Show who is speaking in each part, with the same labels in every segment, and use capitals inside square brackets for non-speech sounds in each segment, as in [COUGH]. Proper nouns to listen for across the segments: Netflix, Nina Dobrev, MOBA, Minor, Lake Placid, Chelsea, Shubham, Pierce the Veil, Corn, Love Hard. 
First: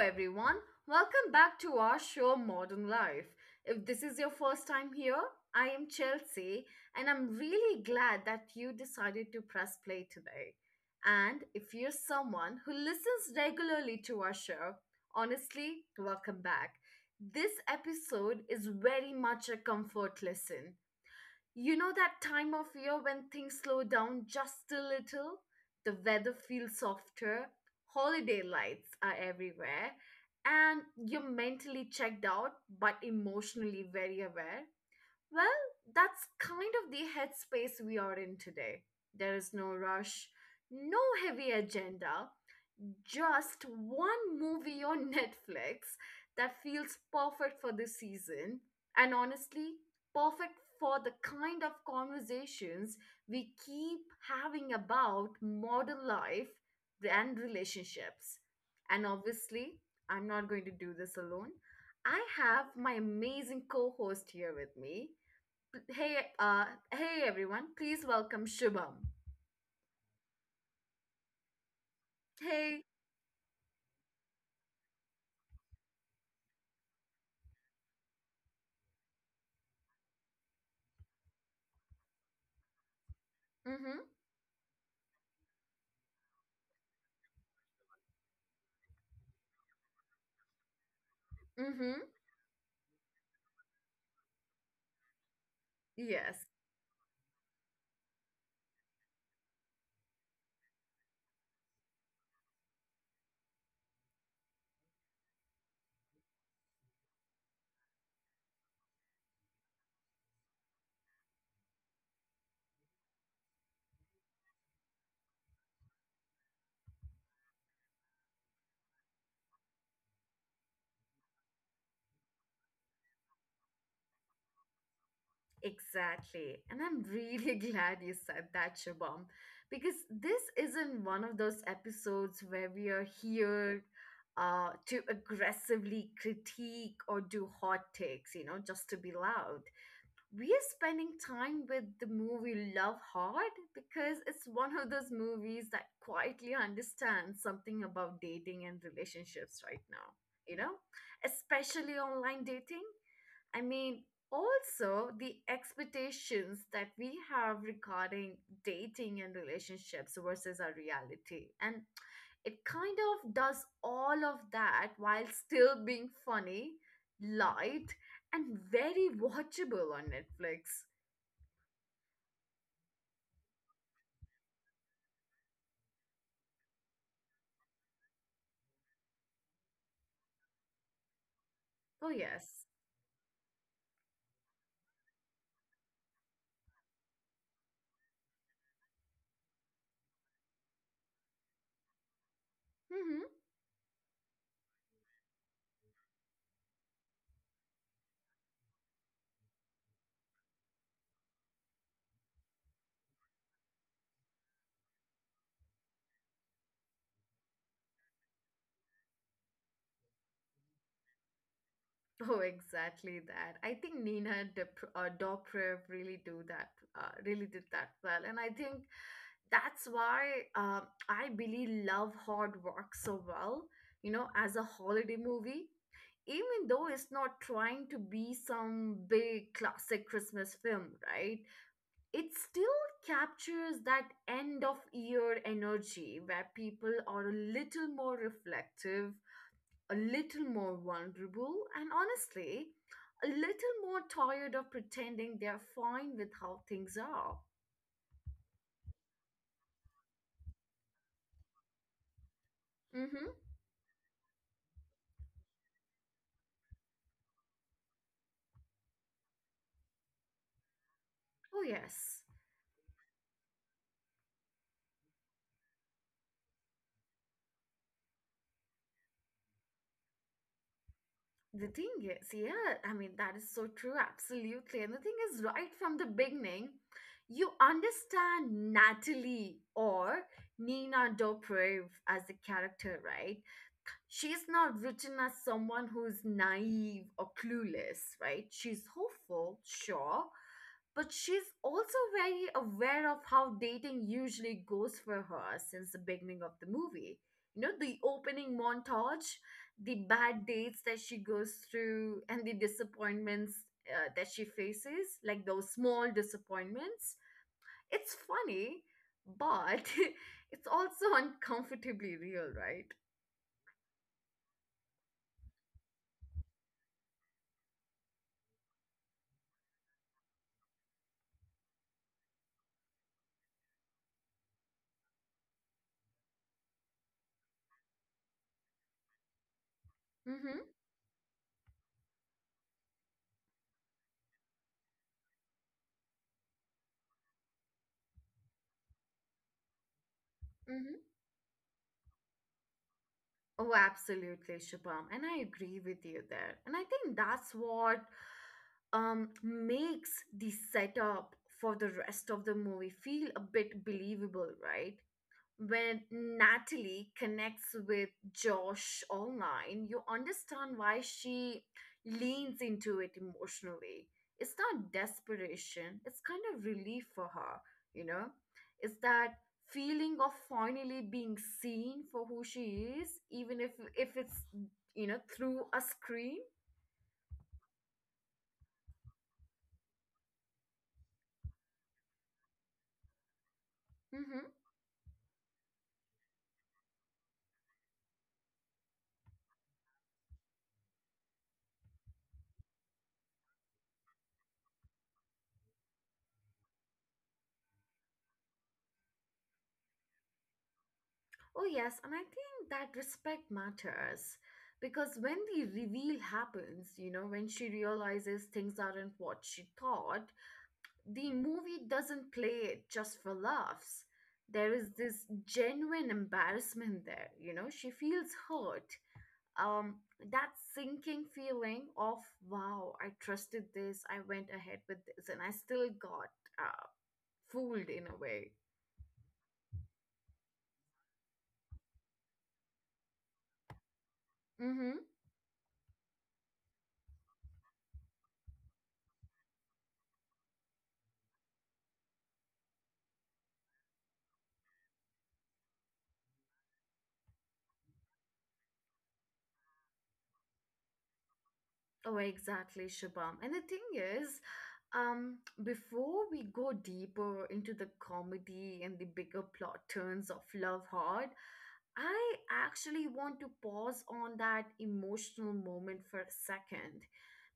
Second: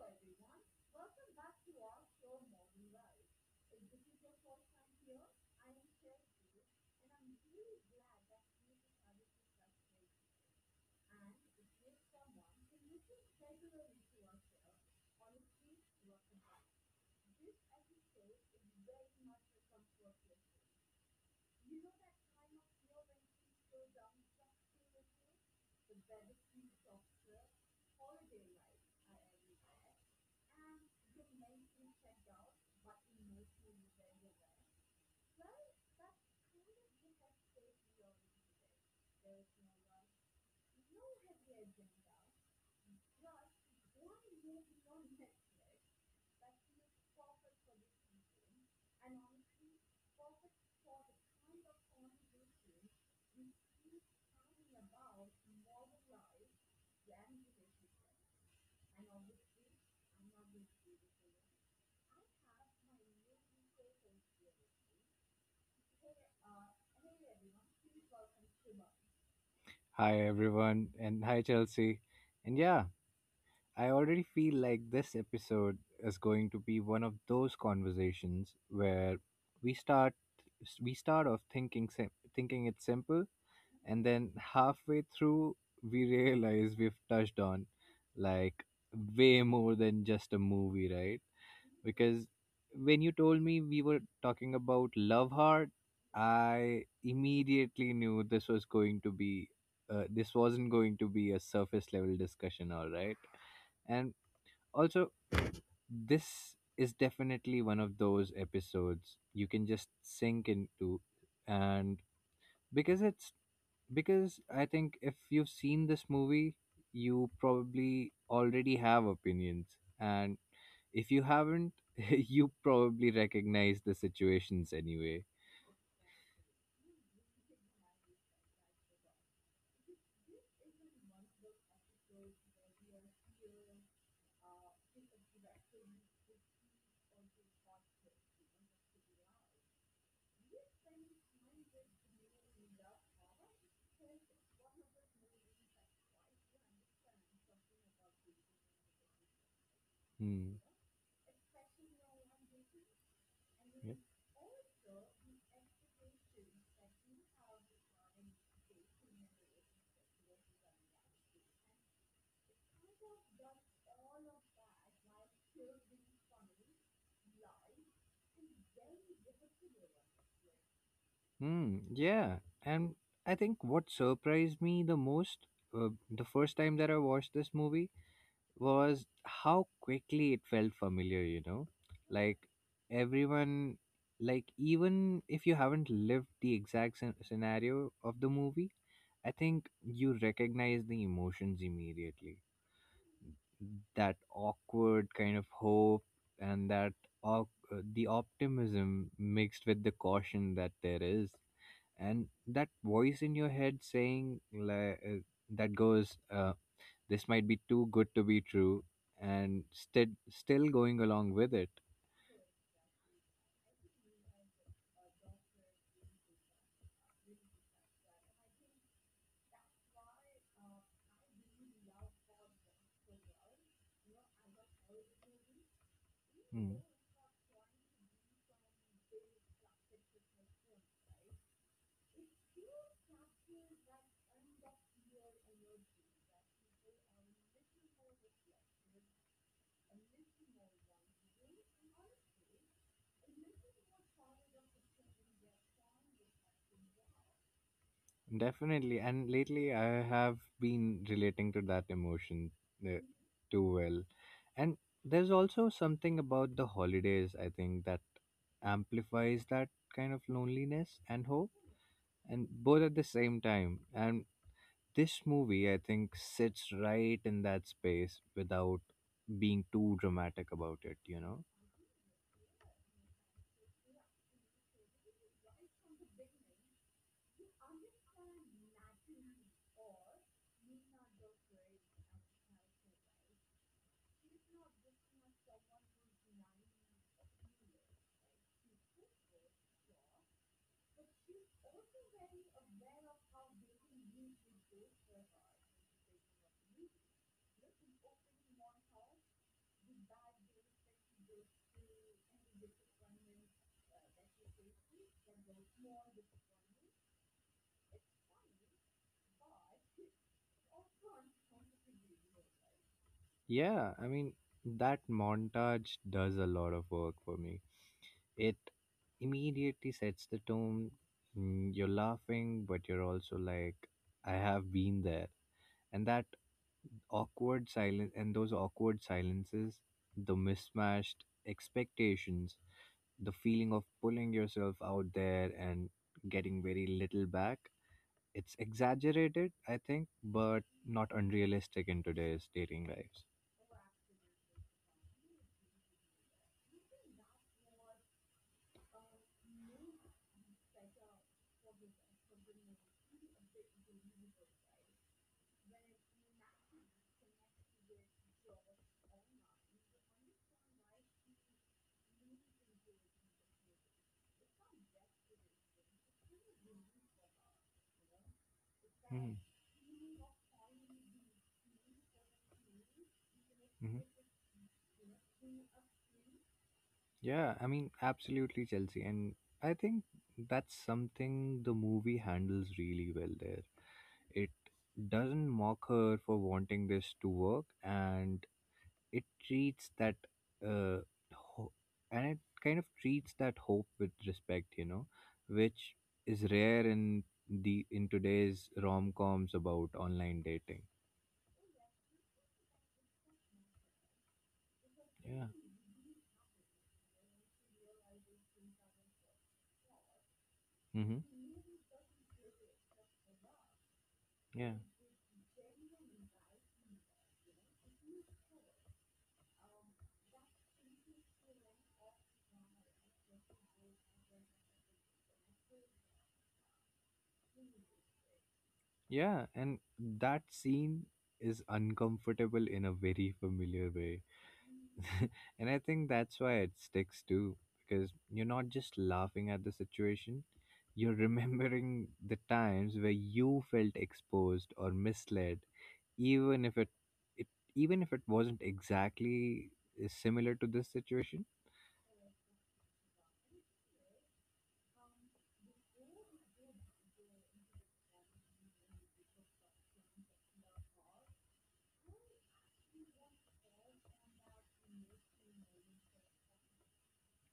Speaker 1: everyone. Welcome back to our show, Modern Life. If this is your first time here, I am Chelsea, and I'm really glad that you decided to press play today. And if you're someone who listens regularly to our show, honestly, welcome back. This episode is very much a comfort listen. You know that time of year when things slow down just a little? The weather feels softer, holiday lights are everywhere, and you're mentally checked out but emotionally very aware. Well, that's kind of the headspace we are in today. There is no rush, no heavy agenda, just one movie on [LAUGHS] Netflix that feels perfect for this season, and honestly, perfect for the kind of conversations we keep having about modern life and relationships. And obviously, I'm not going to do this alone. I have my amazing co host here with me. Hey, hey everyone, please welcome Shubham.
Speaker 2: Hi, everyone, and hi, Chelsea. And yeah,
Speaker 1: Hey,
Speaker 2: I already feel like this episode is going to be one of those conversations where we start we start off thinking thinking it's simple,
Speaker 1: mm
Speaker 2: and then halfway through we realize we've touched on, like, way more than just a movie, right?
Speaker 1: mm hmm,
Speaker 2: Because when you told me we were talking about Love Heart,
Speaker 1: yes.
Speaker 2: I immediately knew this wasn't going to be a surface level discussion. All right. And also, this is definitely one of those episodes you can just sink into. And because it's because I think if you've seen this movie, you probably already have opinions. And if you haven't, [LAUGHS] you probably recognize the situations anyway.
Speaker 1: Exactly. And I'm really [LAUGHS] glad you said that, Shabam, because this isn't one of those episodes where we are here to aggressively critique or do hot takes, you know, just to be loud. We are spending time with the movie Love Hard because it's one of those movies that quietly understands something about dating and relationships right now,
Speaker 2: Hmm.
Speaker 1: you know, especially online dating. I
Speaker 2: Yeah.
Speaker 1: mean, also the expectations that we have regarding dating and relationships versus our reality. And it kind of does all of that while still being funny, light, and very watchable on Netflix.
Speaker 2: Hmm. Yeah. And I think what surprised me the most, the first time that I watched this movie, was how quickly it felt familiar, you know?
Speaker 1: Oh,
Speaker 2: Like,
Speaker 1: yes.
Speaker 2: everyone, like, even if you haven't lived the exact scenario of the movie, I think you recognize the emotions immediately.
Speaker 1: Mm-hmm.
Speaker 2: That awkward kind of hope, and the optimism mixed with the caution that there is, and that voice in your head saying, like, that goes, this might be too good to be true, and still going along with it.
Speaker 1: Oh, exactly that. I think Nina Dep Dobrev really do that, really did that well, and I think that's why um, I really love Hard Rock so well. You know, as a holiday movie, even
Speaker 2: Hmm.
Speaker 1: though it's not trying to be some big classic Christmas film, right? It still captures that end of year energy where people are a little more reflective, a little more vulnerable, and honestly, a little more tired of pretending they're fine with how things are.
Speaker 2: Definitely. And lately, I have been relating to that emotion uh,
Speaker 1: Mm-hmm.
Speaker 2: too well. And there's also something about the holidays, I think, that amplifies that kind of loneliness and hope,
Speaker 1: Oh, yes.
Speaker 2: and both at the same time. And this movie, I think, sits right in that space without being too dramatic about it, you know?
Speaker 1: The thing is, yeah, I mean, that is so true, absolutely. And the thing is, right from the beginning, you understand Natalie or Nina Dobrev as the character, right? She's not written as someone who's naive or clueless, right? She's hopeful, sure, but she's also very aware of how dating usually goes for her since the beginning of the movie. You know, the opening montage, the bad dates that she goes through, and the disappointments that she faces, like those small disappointments. It's funny, but [LAUGHS] it's also uncomfortably real, right?
Speaker 2: Yeah, I mean, that montage does a lot of work for me. It immediately sets the tone. You're laughing, but you're also like, I have been there. And that awkward silence and those awkward silences, the
Speaker 1: Mm-hmm.
Speaker 2: mismatched expectations, the feeling of pulling yourself out there and getting very little back. It's exaggerated, I think, but
Speaker 1: Mm-hmm.
Speaker 2: not unrealistic in today's dating lives.
Speaker 1: Oh, absolutely, Shubham. And I agree with you there. And I think that's what makes the setup for the rest of the movie feel a bit believable, right? When Natalie connects with Josh online, you understand why she leans into it emotionally. It's not desperation, it's kind of relief for her, you know? It's
Speaker 2: Hmm.
Speaker 1: that feeling of finally being seen for who she is, even if it's, you know, through a screen.
Speaker 2: Yeah, I mean, absolutely, Chelsea. And I think that's something the movie handles really well there.
Speaker 1: Mm-hmm.
Speaker 2: It doesn't mock her for wanting this to work, it treats that, uh, ho- and it kind of treats that hope with respect, which is rare in today's rom-coms about online dating.
Speaker 1: Oh, yes, and I think that respect matters because when
Speaker 2: Yeah.
Speaker 1: the reveal happens, you know, when she realizes things aren't what she thought, the
Speaker 2: Mm-hmm.
Speaker 1: movie doesn't play it just for laughs.
Speaker 2: Yeah.
Speaker 1: There is this genuine embarrassment there, you know, she feels hurt. Um, that sinking feeling of, wow, I trusted this, I went ahead with this, and I still got uh, fooled in a way.
Speaker 2: Yeah, and that scene is uncomfortable in a very familiar way.
Speaker 1: Mm-hmm.
Speaker 2: [LAUGHS] And I think that's why it sticks too, because you're not just laughing at the situation, you're [LAUGHS] remembering the times where you felt exposed or misled, even if it, it even if it wasn't exactly similar to this situation.
Speaker 1: Oh, exactly, Shabam. And the thing is, Um, before we go deeper into the comedy and the bigger plot turns of Love Hard, I actually want to pause on that emotional moment for a second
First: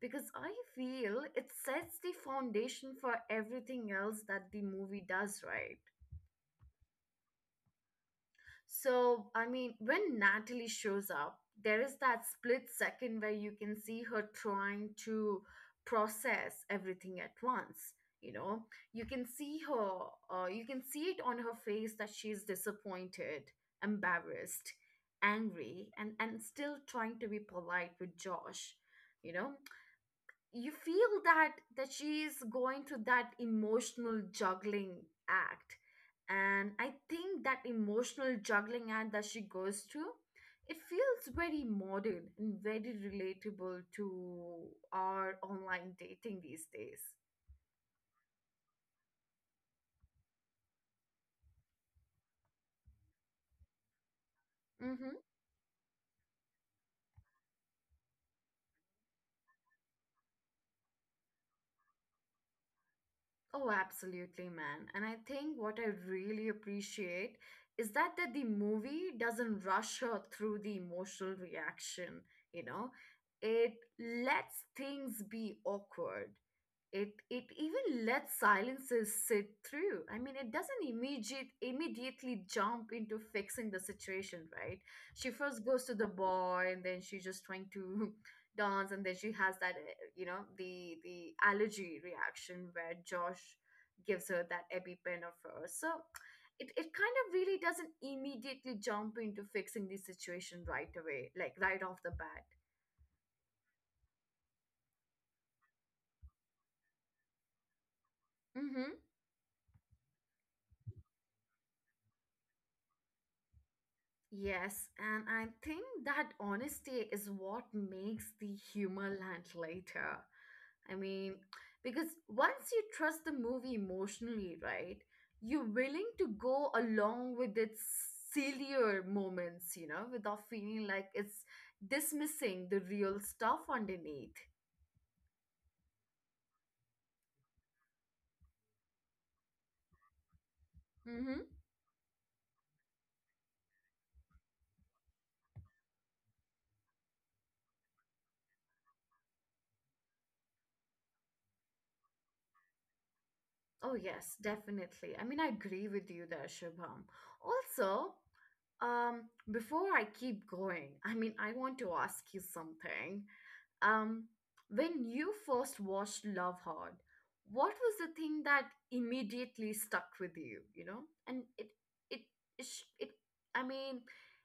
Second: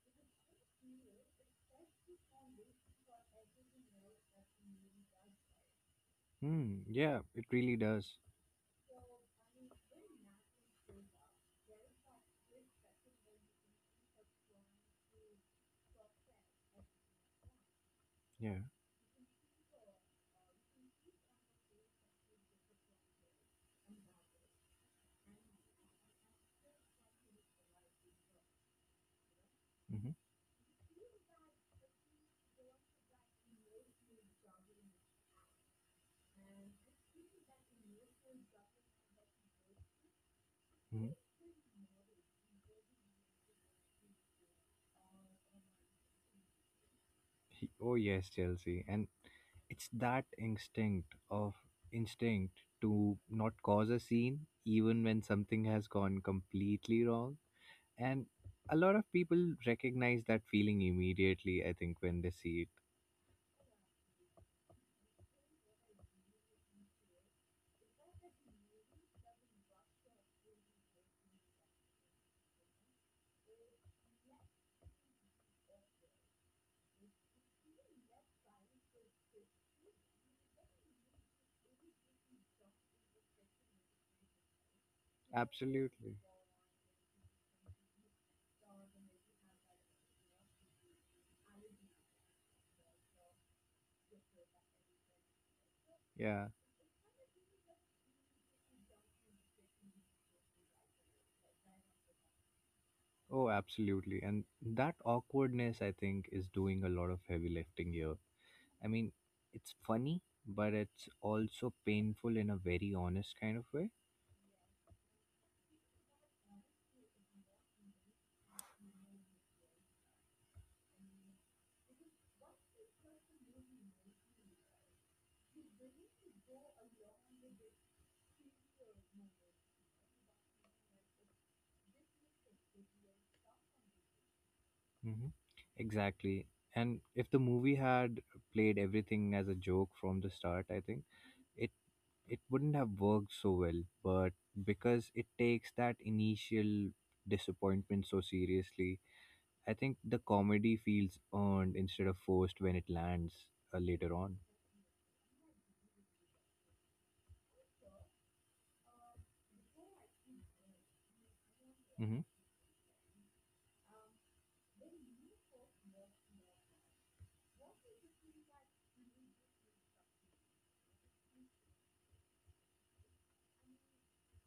Speaker 1: because I feel it sets the foundation for everything else that the movie does, right?
Speaker 2: Hmm, yeah, it really does.
Speaker 1: So, I mean, when Natalie shows up, there is that split second where you can see her trying to process everything at once. You
Speaker 2: Yeah.
Speaker 1: know, you can see her, you can see it on her face that she's disappointed, embarrassed, angry, and still trying to be polite with Josh. You know,
Speaker 2: Hmm.
Speaker 1: you feel that she is going through that emotional juggling act, and I think that emotional juggling act that she goes through, it feels very modern and very relatable to our online dating these days.
Speaker 2: Oh, yes, Chelsea, and it's that instinct to not cause a scene even
Speaker 1: Mm-hmm.
Speaker 2: when something has gone completely wrong. And a lot of people recognize that feeling immediately, I think, when they see it.
Speaker 1: Oh, absolutely, man. And I think what I really appreciate is that the movie doesn't rush her through the emotional reaction, you know? It lets things be awkward, it even lets silences sit through. I mean, it doesn't immediately jump into fixing the situation, right? She first goes to the
Speaker 2: Absolutely.
Speaker 1: bar and then she's just trying to [LAUGHS] dance, and then she has that you know, the allergy reaction where Josh gives her that epipen of hers. So
Speaker 2: Yeah.
Speaker 1: it kind of really doesn't immediately jump into fixing the situation right away, like right off the bat.
Speaker 2: Oh, absolutely. And that awkwardness, I think, is doing a lot of heavy lifting here. I
Speaker 1: Mm-hmm.
Speaker 2: mean, it's funny, but it's also painful in a very honest kind of way.
Speaker 1: Yes, and I think that honesty is what makes the humor land later. I mean, because once you trust the movie emotionally, right, you're willing to go along with its sillier moments, you know, without feeling like it's dismissing the real stuff underneath.
Speaker 2: Hmm. Exactly. And if the movie had played everything as a joke from the start, I think
Speaker 1: Mm-hmm.
Speaker 2: it it wouldn't have worked so well. But because it takes that initial disappointment so seriously, I think the comedy feels earned instead of forced when it lands,
Speaker 1: Oh,
Speaker 2: later on.
Speaker 1: yes, definitely. I mean, I agree with you there, Shubham. Also, before I keep going, I mean, I want to
Speaker 2: Hmm.
Speaker 1: ask you something. Um, when you first watched Love Hard, what was the thing that immediately stuck with you, you know? And it, it, it, sh- it, I mean,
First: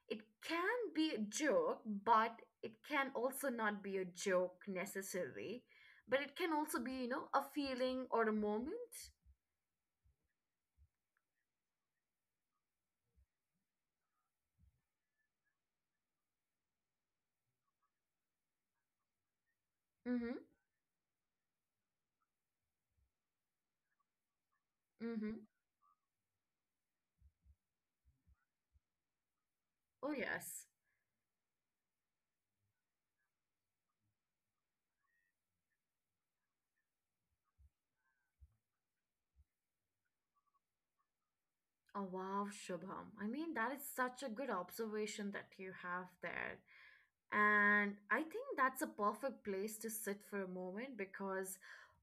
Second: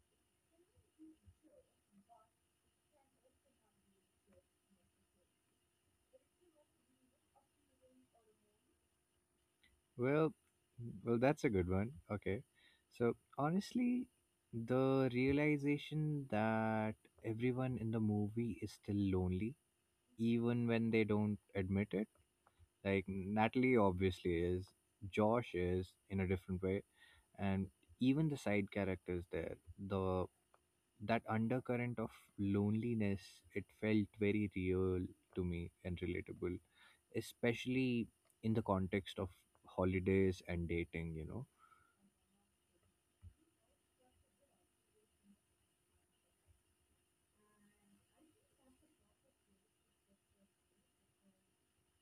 Speaker 1: it can be a joke, but it can also not be a joke necessarily. But it can also be, you know, a feeling or a moment.
Speaker 2: Well, that's a good one. Okay. So honestly, the realization that everyone in the movie is still lonely,
Speaker 1: Mm-hmm.
Speaker 2: even when they don't admit it. Like, Natalie obviously is,
Speaker 1: Mm-hmm.
Speaker 2: Josh is in a different way, and even the side characters there,
Speaker 1: Oh,
Speaker 2: the
Speaker 1: yes.
Speaker 2: that undercurrent of loneliness, it felt very real to me and relatable, especially in the context of holidays and dating.
Speaker 1: Oh, wow, Shubham. I mean, that is such a good observation that you have there. And I think that's a perfect place to sit for a moment because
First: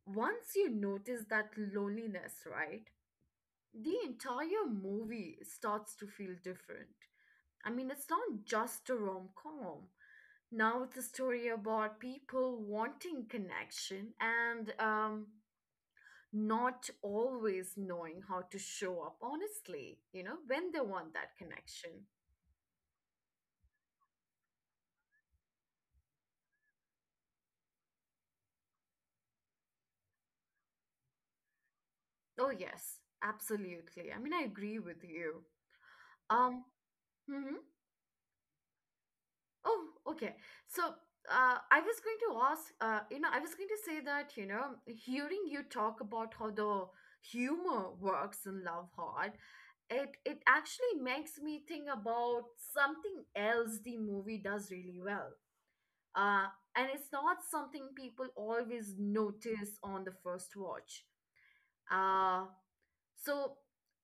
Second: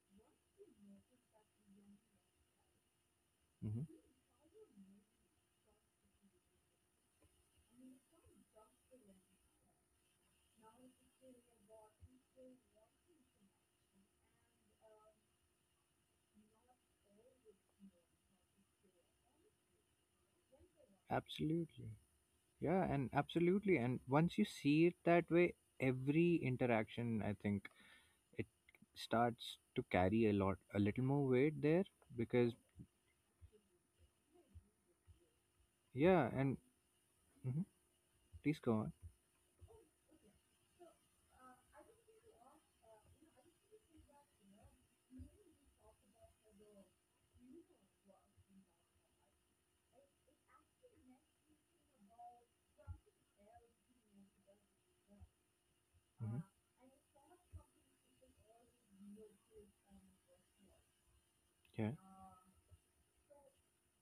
Speaker 1: once you notice that loneliness, right, the
Speaker 2: Hmm.
Speaker 1: entire movie starts to feel different. I mean, it's not just a rom com. Now it's a story about people wanting connection and, not always knowing how to show up honestly, you know, when they want that
Speaker 2: Absolutely.
Speaker 1: connection.
Speaker 2: Yeah, and absolutely. And once you see it that way, every interaction, I think, it starts to carry a little more weight there
Speaker 1: Oh,
Speaker 2: because,
Speaker 1: yes, absolutely. I mean, I agree with you.
Speaker 2: yeah, and
Speaker 1: Um, mhm.
Speaker 2: mhm, please go on.
Speaker 1: Oh, okay. So, I was going to ask, you know, I was going to say that, you know, hearing you talk about how the humor works in Love Hard, it actually makes me think about something else the movie does really well,
Speaker 2: Hmm.
Speaker 1: uh, and it's not something people always notice on the first watch.
Speaker 2: Yeah.
Speaker 1: Uh, so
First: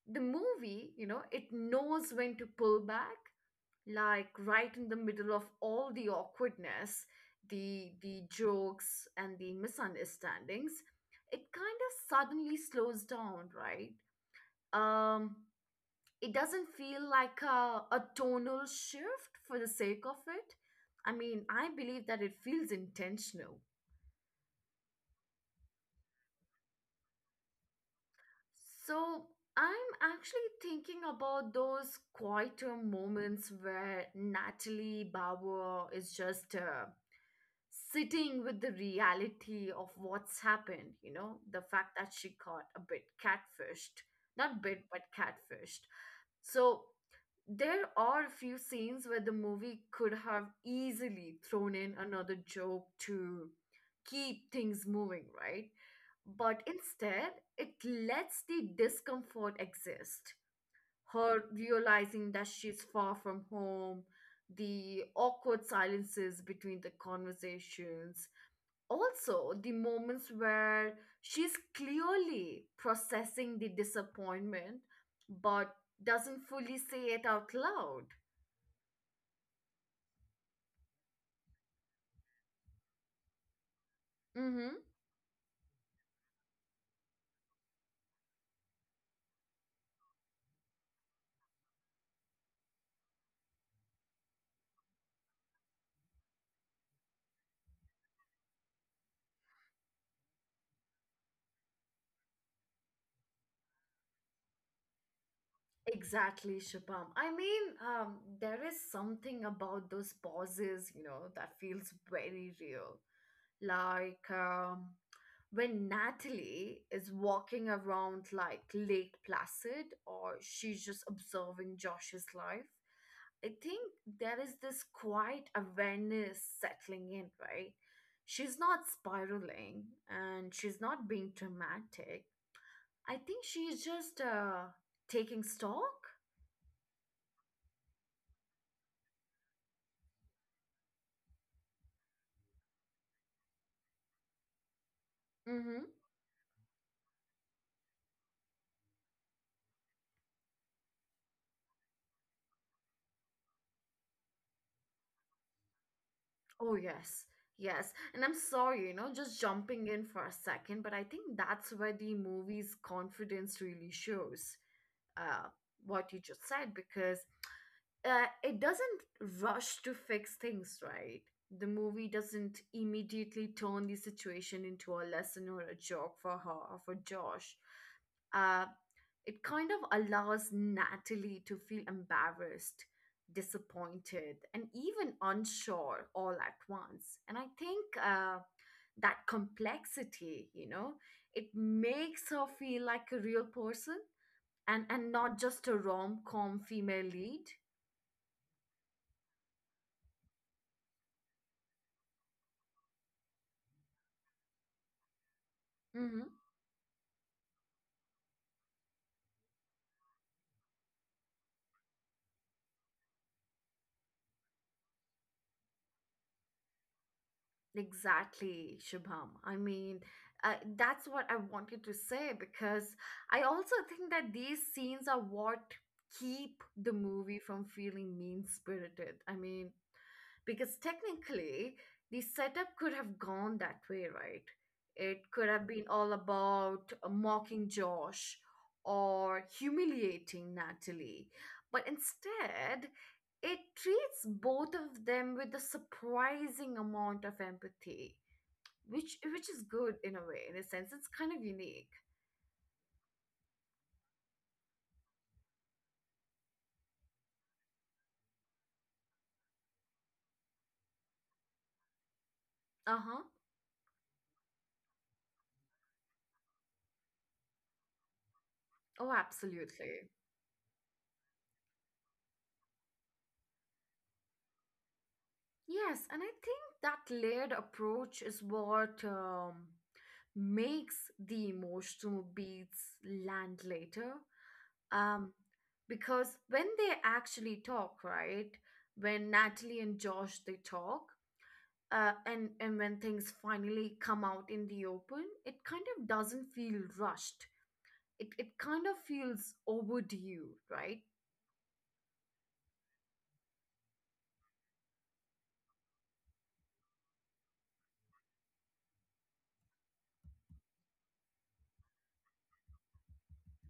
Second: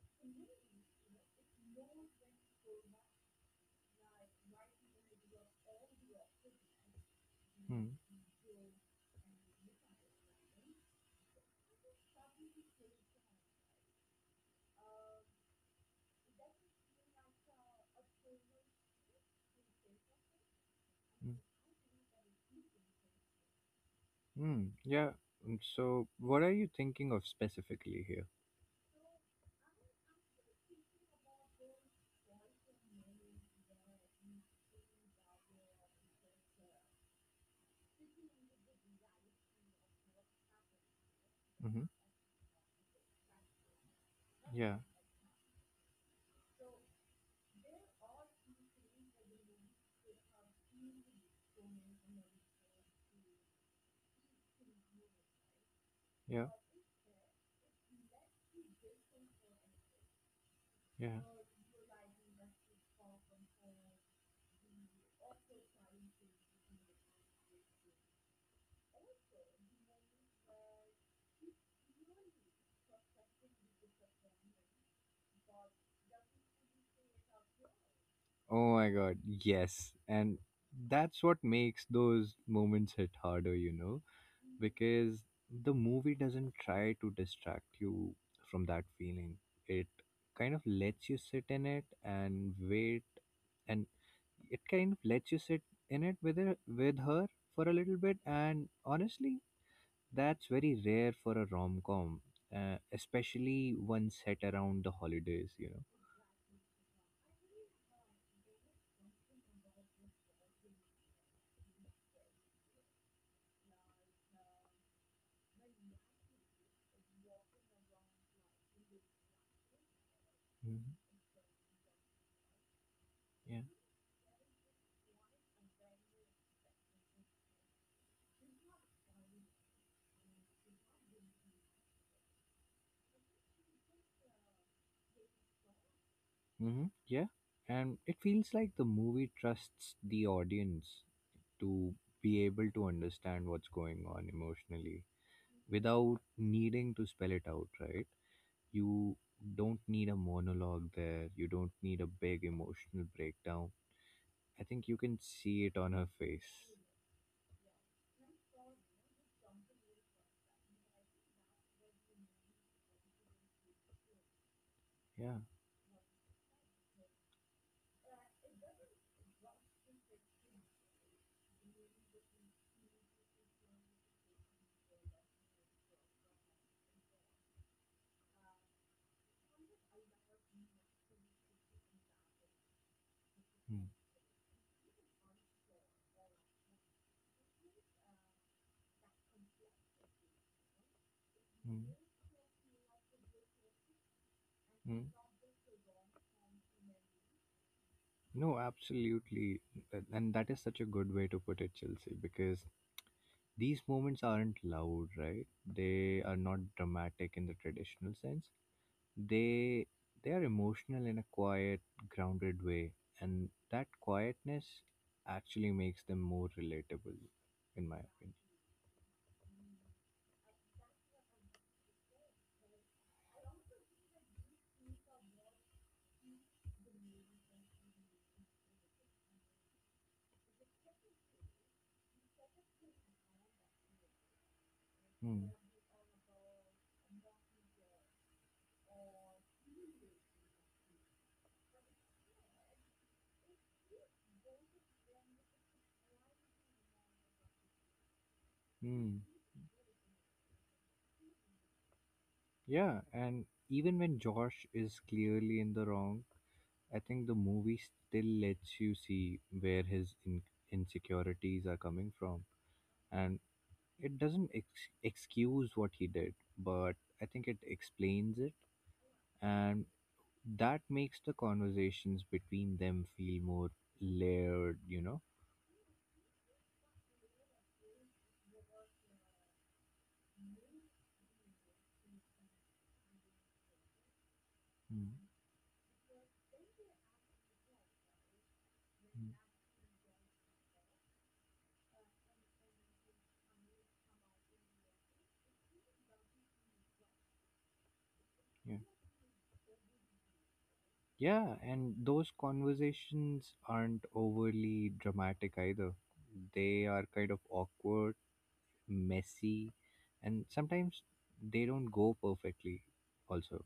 Speaker 1: the movie, you know, it knows when to pull back, like right in the middle of all the awkwardness, the
Speaker 2: Mm,
Speaker 1: the jokes and the misunderstandings, it kind of suddenly slows down, right? Um, it doesn't feel like a tonal shift for the sake of it. I
Speaker 2: mm,
Speaker 1: mean, I believe that it feels intentional.
Speaker 2: mm, yeah. So, what are you thinking of specifically here?
Speaker 1: So I'm actually thinking about those quieter moments where Natalie Bauer is just sitting with the reality of what's happened, you know, the
Speaker 2: Hmm.
Speaker 1: fact that she got a bit catfished, not
Speaker 2: Yeah.
Speaker 1: bit, but catfished. So there are a few scenes where the movie could have easily thrown in another joke to keep things moving, right?
Speaker 2: Yeah.
Speaker 1: But instead, it lets the discomfort exist.
Speaker 2: Yeah.
Speaker 1: Her realizing that she's far from home, the awkward silences between the conversations, also the moments where she's clearly processing the disappointment but doesn't fully say it out loud.
Speaker 2: Oh my god, yes. And that's what makes those moments hit harder,
Speaker 1: Mm-hmm.
Speaker 2: because the movie doesn't try to distract you from that feeling. It kind of lets you sit in it and wait, and it kind of lets you sit in it with her, for a little bit. And honestly, that's very rare for a rom-com, especially one set around the holidays.
Speaker 1: Exactly, Shubham. I mean, there is something about those pauses, you know, that feels very real. Like when Natalie is walking around like Lake Placid or she's
Speaker 2: Mhm.
Speaker 1: just observing Josh's life. I
Speaker 2: Yeah.
Speaker 1: think there is this quiet awareness settling in, right? She's not spiraling and she's not being dramatic. I think she's just taking stock.
Speaker 2: Mm-hmm. Yeah. And it feels like the movie trusts the audience to be able to understand what's going on emotionally without needing to spell it out, right? You don't need a monologue there, you don't need a big emotional breakdown. I think you can see it on her face.
Speaker 1: Oh, yes. Yes. And I'm sorry, you know, just jumping in for a second, but I think that's where the movie's confidence really shows,
Speaker 2: Yeah.
Speaker 1: uh, what you just said, because it doesn't rush to fix things, right? The movie doesn't immediately turn the situation into a lesson or a joke for her or for Josh. uh, it kind of allows Natalie to feel embarrassed, disappointed, and even unsure all at once, and I think that complexity, you know, it
Speaker 2: Mm-hmm.
Speaker 1: makes her feel like a real person, and not just a rom-com female lead.
Speaker 2: No, absolutely. And that is such a good way to put it, Chelsea, because these moments aren't loud, right?
Speaker 1: Mm-hmm.
Speaker 2: They are not dramatic in the traditional sense. They they are emotional in a quiet, grounded way, and that quietness actually makes them more relatable, in my opinion.
Speaker 1: Exactly, Shubham. I mean, that's what I wanted to say because I also think that these scenes are what keep the movie from feeling mean spirited. I mean, because technically the setup could have gone that way, right? It could have been all about mocking Josh or humiliating Natalie, but instead it treats both of them with a surprising amount of empathy,
Speaker 2: Hmm. Hmm.
Speaker 1: which is good in a way, in a sense it's kind of unique.
Speaker 2: Yeah, and even when Josh is clearly in the wrong, I think the movie still lets you see where his insecurities are coming from.
Speaker 1: Uh-huh.
Speaker 2: And it doesn't excuse what he did, but I think it explains it,
Speaker 1: Oh,
Speaker 2: and
Speaker 1: absolutely.
Speaker 2: that makes the conversations between them feel more layered, you know?
Speaker 1: Yes, and I think that layered approach is what makes the emotional beats land later.
Speaker 2: Mm,
Speaker 1: Um, because when they actually talk, right? When
Speaker 2: mm,
Speaker 1: Natalie and Josh they talk, and when things finally come out in the open, it kind of doesn't feel rushed. It
Speaker 2: yeah.
Speaker 1: kind of feels overdue, right?
Speaker 2: Yeah, and those conversations aren't overly dramatic either. They are kind of awkward, messy, and sometimes they don't go perfectly, also.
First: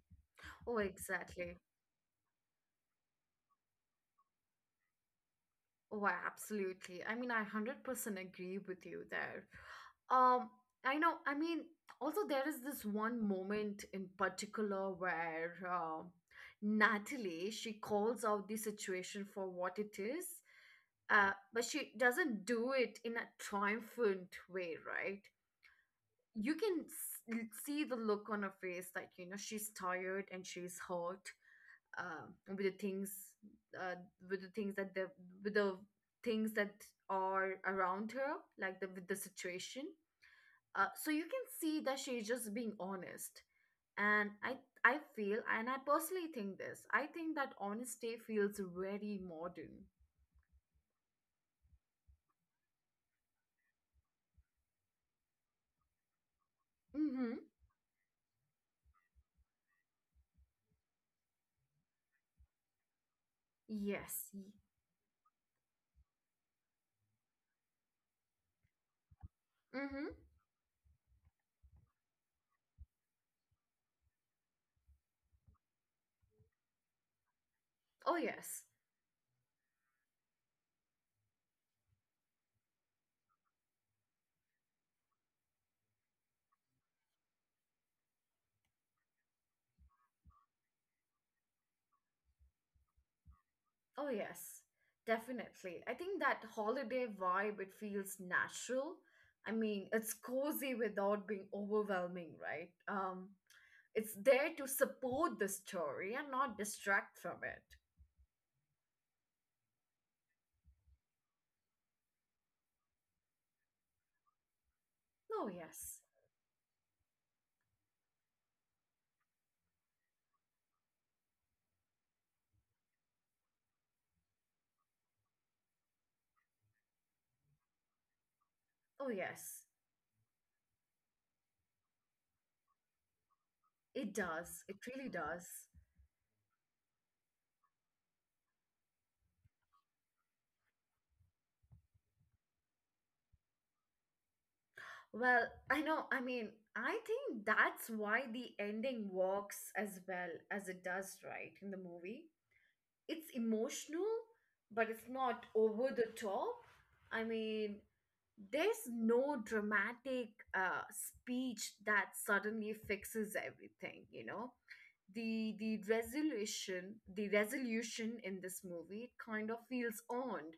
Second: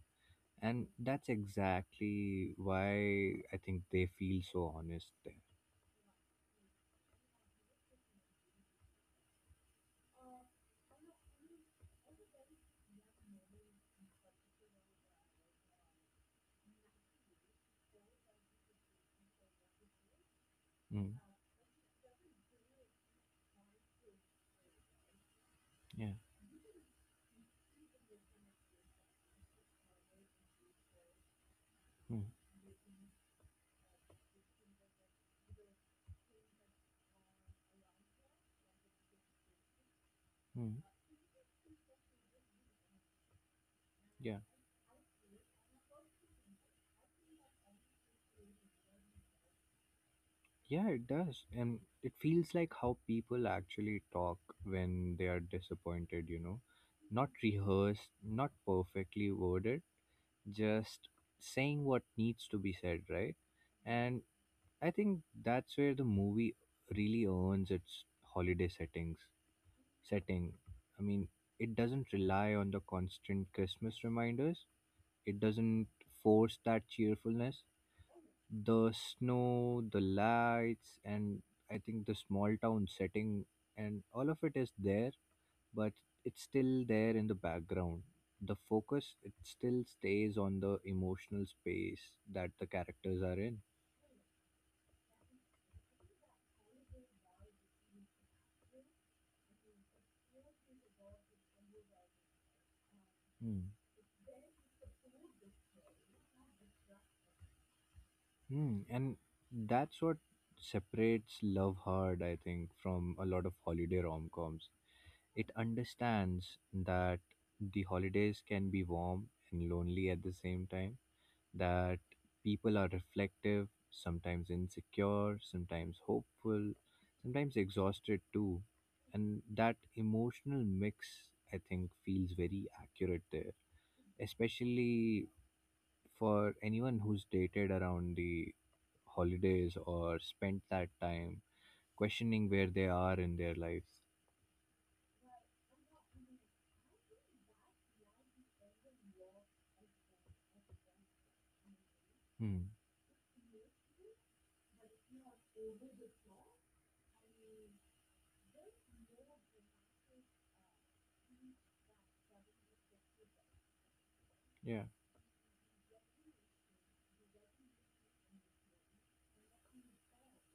Speaker 1: Oh,
Speaker 2: And that's
Speaker 1: exactly.
Speaker 2: exactly why I think they feel so honest there.
Speaker 1: Oh, I absolutely. I mean, I 100% agree with you there. Um, I know. I mean, also there is this one moment in particular where Natalie she calls out the situation for what it is,
Speaker 2: Mm.
Speaker 1: but she doesn't do it in a triumphant way, right?
Speaker 2: Yeah.
Speaker 1: You can see the look on her face, like you know she's tired and she's hurt,
Speaker 2: Hmm.
Speaker 1: uh, with the things uh, with the things that the with the things that are around her, like the with the situation,
Speaker 2: Mm.
Speaker 1: so you can see that she's just being honest. and
Speaker 2: Yeah.
Speaker 1: i i feel and i personally think this I think that honesty feels very modern.
Speaker 2: Yeah, it does. And it feels like how people actually talk when they are disappointed. Not
Speaker 1: Mm-hmm.
Speaker 2: rehearsed, not perfectly worded, just saying what needs to be said, right? And
Speaker 1: Yes.
Speaker 2: I think that's where the movie really earns its holiday
Speaker 1: Mm-hmm.
Speaker 2: setting. I mean, it doesn't rely on the constant Christmas reminders. It doesn't force that cheerfulness,
Speaker 1: Oh yes.
Speaker 2: the snow, the lights, and I think the small town setting, and all of it is there, but it's still there in the background. The focus, it still stays on the emotional space that the characters are in.
Speaker 1: Oh, yes, definitely. I think that holiday vibe, it feels natural. I mean, it's cozy without being overwhelming, right?
Speaker 2: Hmm.
Speaker 1: It's there to support the story and not distract from it.
Speaker 2: Hmm. And that's what separates Love Hard, I think, from a lot of holiday rom coms.
Speaker 1: Oh,
Speaker 2: It
Speaker 1: yes.
Speaker 2: understands that the holidays can be warm and lonely at the same time, that people are reflective, sometimes insecure, sometimes hopeful, sometimes exhausted too.
Speaker 1: Oh,
Speaker 2: And
Speaker 1: yes.
Speaker 2: that emotional mix, I think, feels very accurate there,
Speaker 1: It does. It really
Speaker 2: especially
Speaker 1: does.
Speaker 2: for anyone who's dated around the holidays or spent that time questioning where they are in their lives.
Speaker 1: Well, I know. I mean, I think that's why the ending works as well as it does, right, in the movie.
Speaker 2: Hmm.
Speaker 1: It's emotional, but it's not over the top. I mean, there's no dramatic speech that suddenly fixes everything, you know.
Speaker 2: Yeah.
Speaker 1: The resolution in this movie kind of feels earned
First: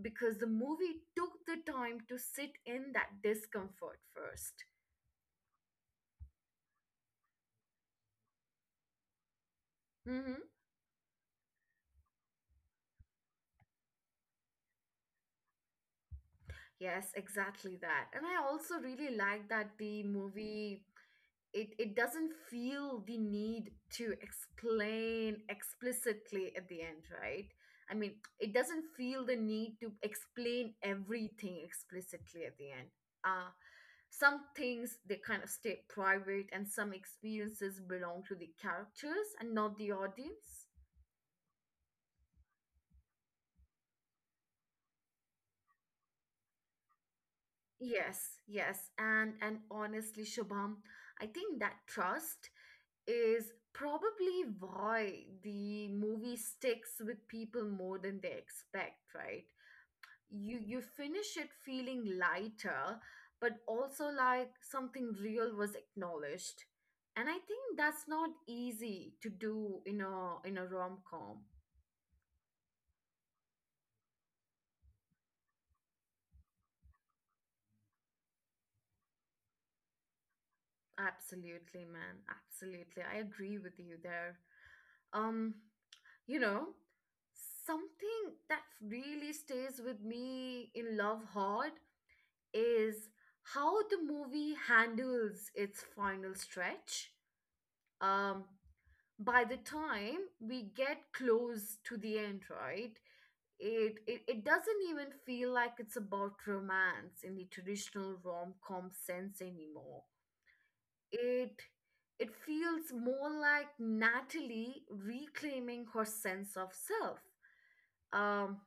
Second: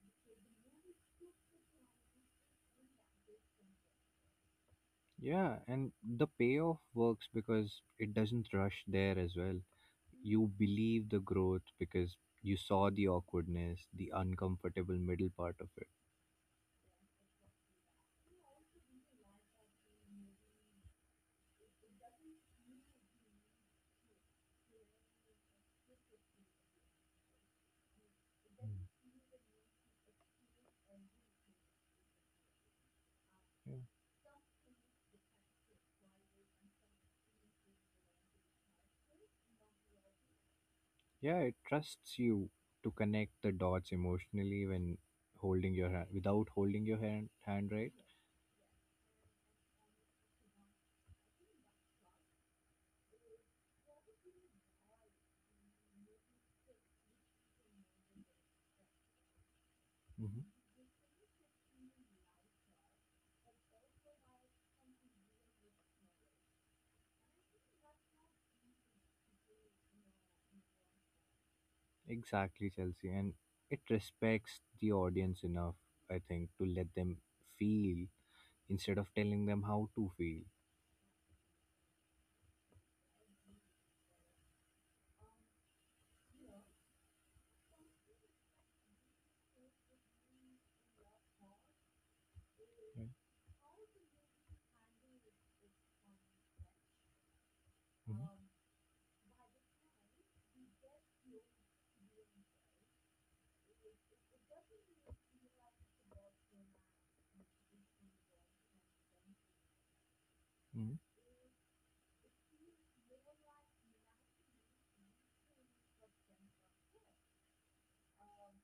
Speaker 1: because the movie took the time to sit in that discomfort first.
Speaker 2: Yeah. And the payoff works because it doesn't rush there as well.
Speaker 1: Mm-hmm.
Speaker 2: You believe the growth because you saw the awkwardness, the uncomfortable middle part of it.
Speaker 1: Yes, exactly that. And I also really like that the movie it it doesn't feel the need to explain explicitly at the end right I mean it doesn't feel the need to explain everything explicitly at the end. uh
Speaker 2: Yeah.
Speaker 1: some things they kind of stay private, and some experiences belong to the characters and not the audience.
Speaker 2: Yeah, it trusts you to connect the dots emotionally when holding your hand without holding your hand, right?
Speaker 1: Yes, yes. And honestly, Shubham, I think that trust is probably why the movie sticks with people more than they expect, right? You
Speaker 2: Hmm.
Speaker 1: you finish it feeling lighter, but also like something real was acknowledged. And I think that's not easy to do in a rom-com.
Speaker 2: Exactly, Chelsea. And it respects the audience enough, I think, to let them feel instead of telling them how to feel.
Speaker 1: Absolutely, man. Absolutely. I agree with you there. Um, you know, something that really stays with me in Love Hard is how the movie handles its final stretch. Um, by the time we get close to the end, right? It doesn't even feel like it's about romance in the traditional rom-com sense anymore.
Speaker 2: Mm-hmm. Mm-hmm.
Speaker 1: It it feels more like Natalie reclaiming her sense of self. Um,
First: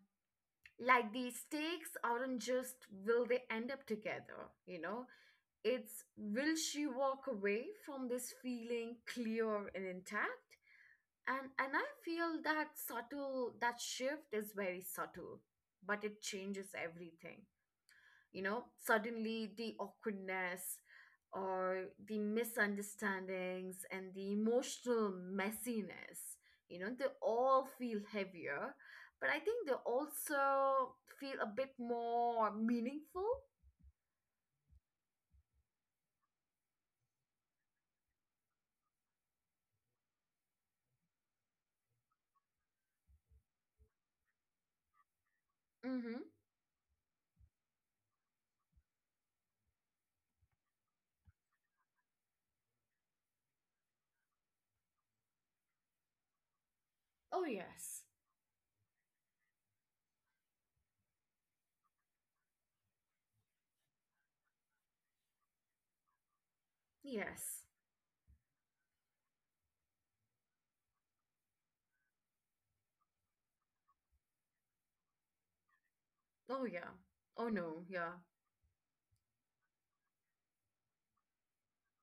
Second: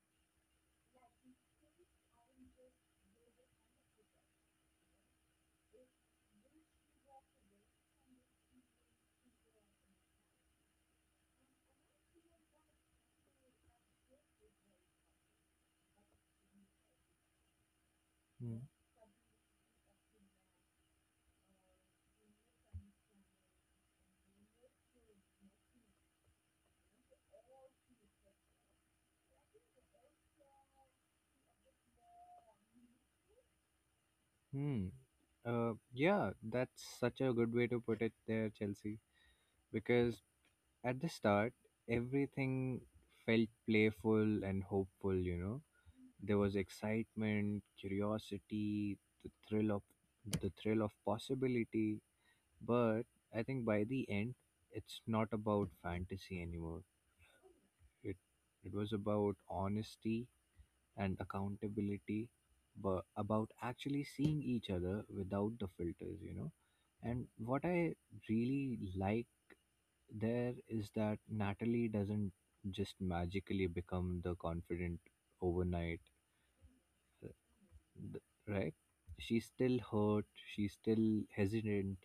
Speaker 1: like the stakes aren't just will they end up together, you know? It's, will she walk away from this feeling clear and intact? And I feel that shift is very subtle, but it changes everything. You know, suddenly the awkwardness or the misunderstandings and the emotional messiness, you know, they all feel heavier, but I think they also feel a bit more meaningful.
Speaker 2: Mm-hmm. Hmm. Yeah, that's such a good way to put it there, Chelsea. Because at the start, everything felt playful and hopeful.
Speaker 1: Mm-hmm.
Speaker 2: There was excitement, curiosity, the thrill of the thrill of possibility, but I think by the end, it's not about fantasy anymore.
Speaker 1: Oh yes.
Speaker 2: It it was about honesty and accountability, but about actually seeing each other without the filters, and what
Speaker 1: Yes.
Speaker 2: I really like there is that Natalie doesn't just magically become the confident overnight,
Speaker 1: Oh yeah.
Speaker 2: uh,
Speaker 1: Oh no, yeah.
Speaker 2: th- right, she's still hurt, she's still hesitant,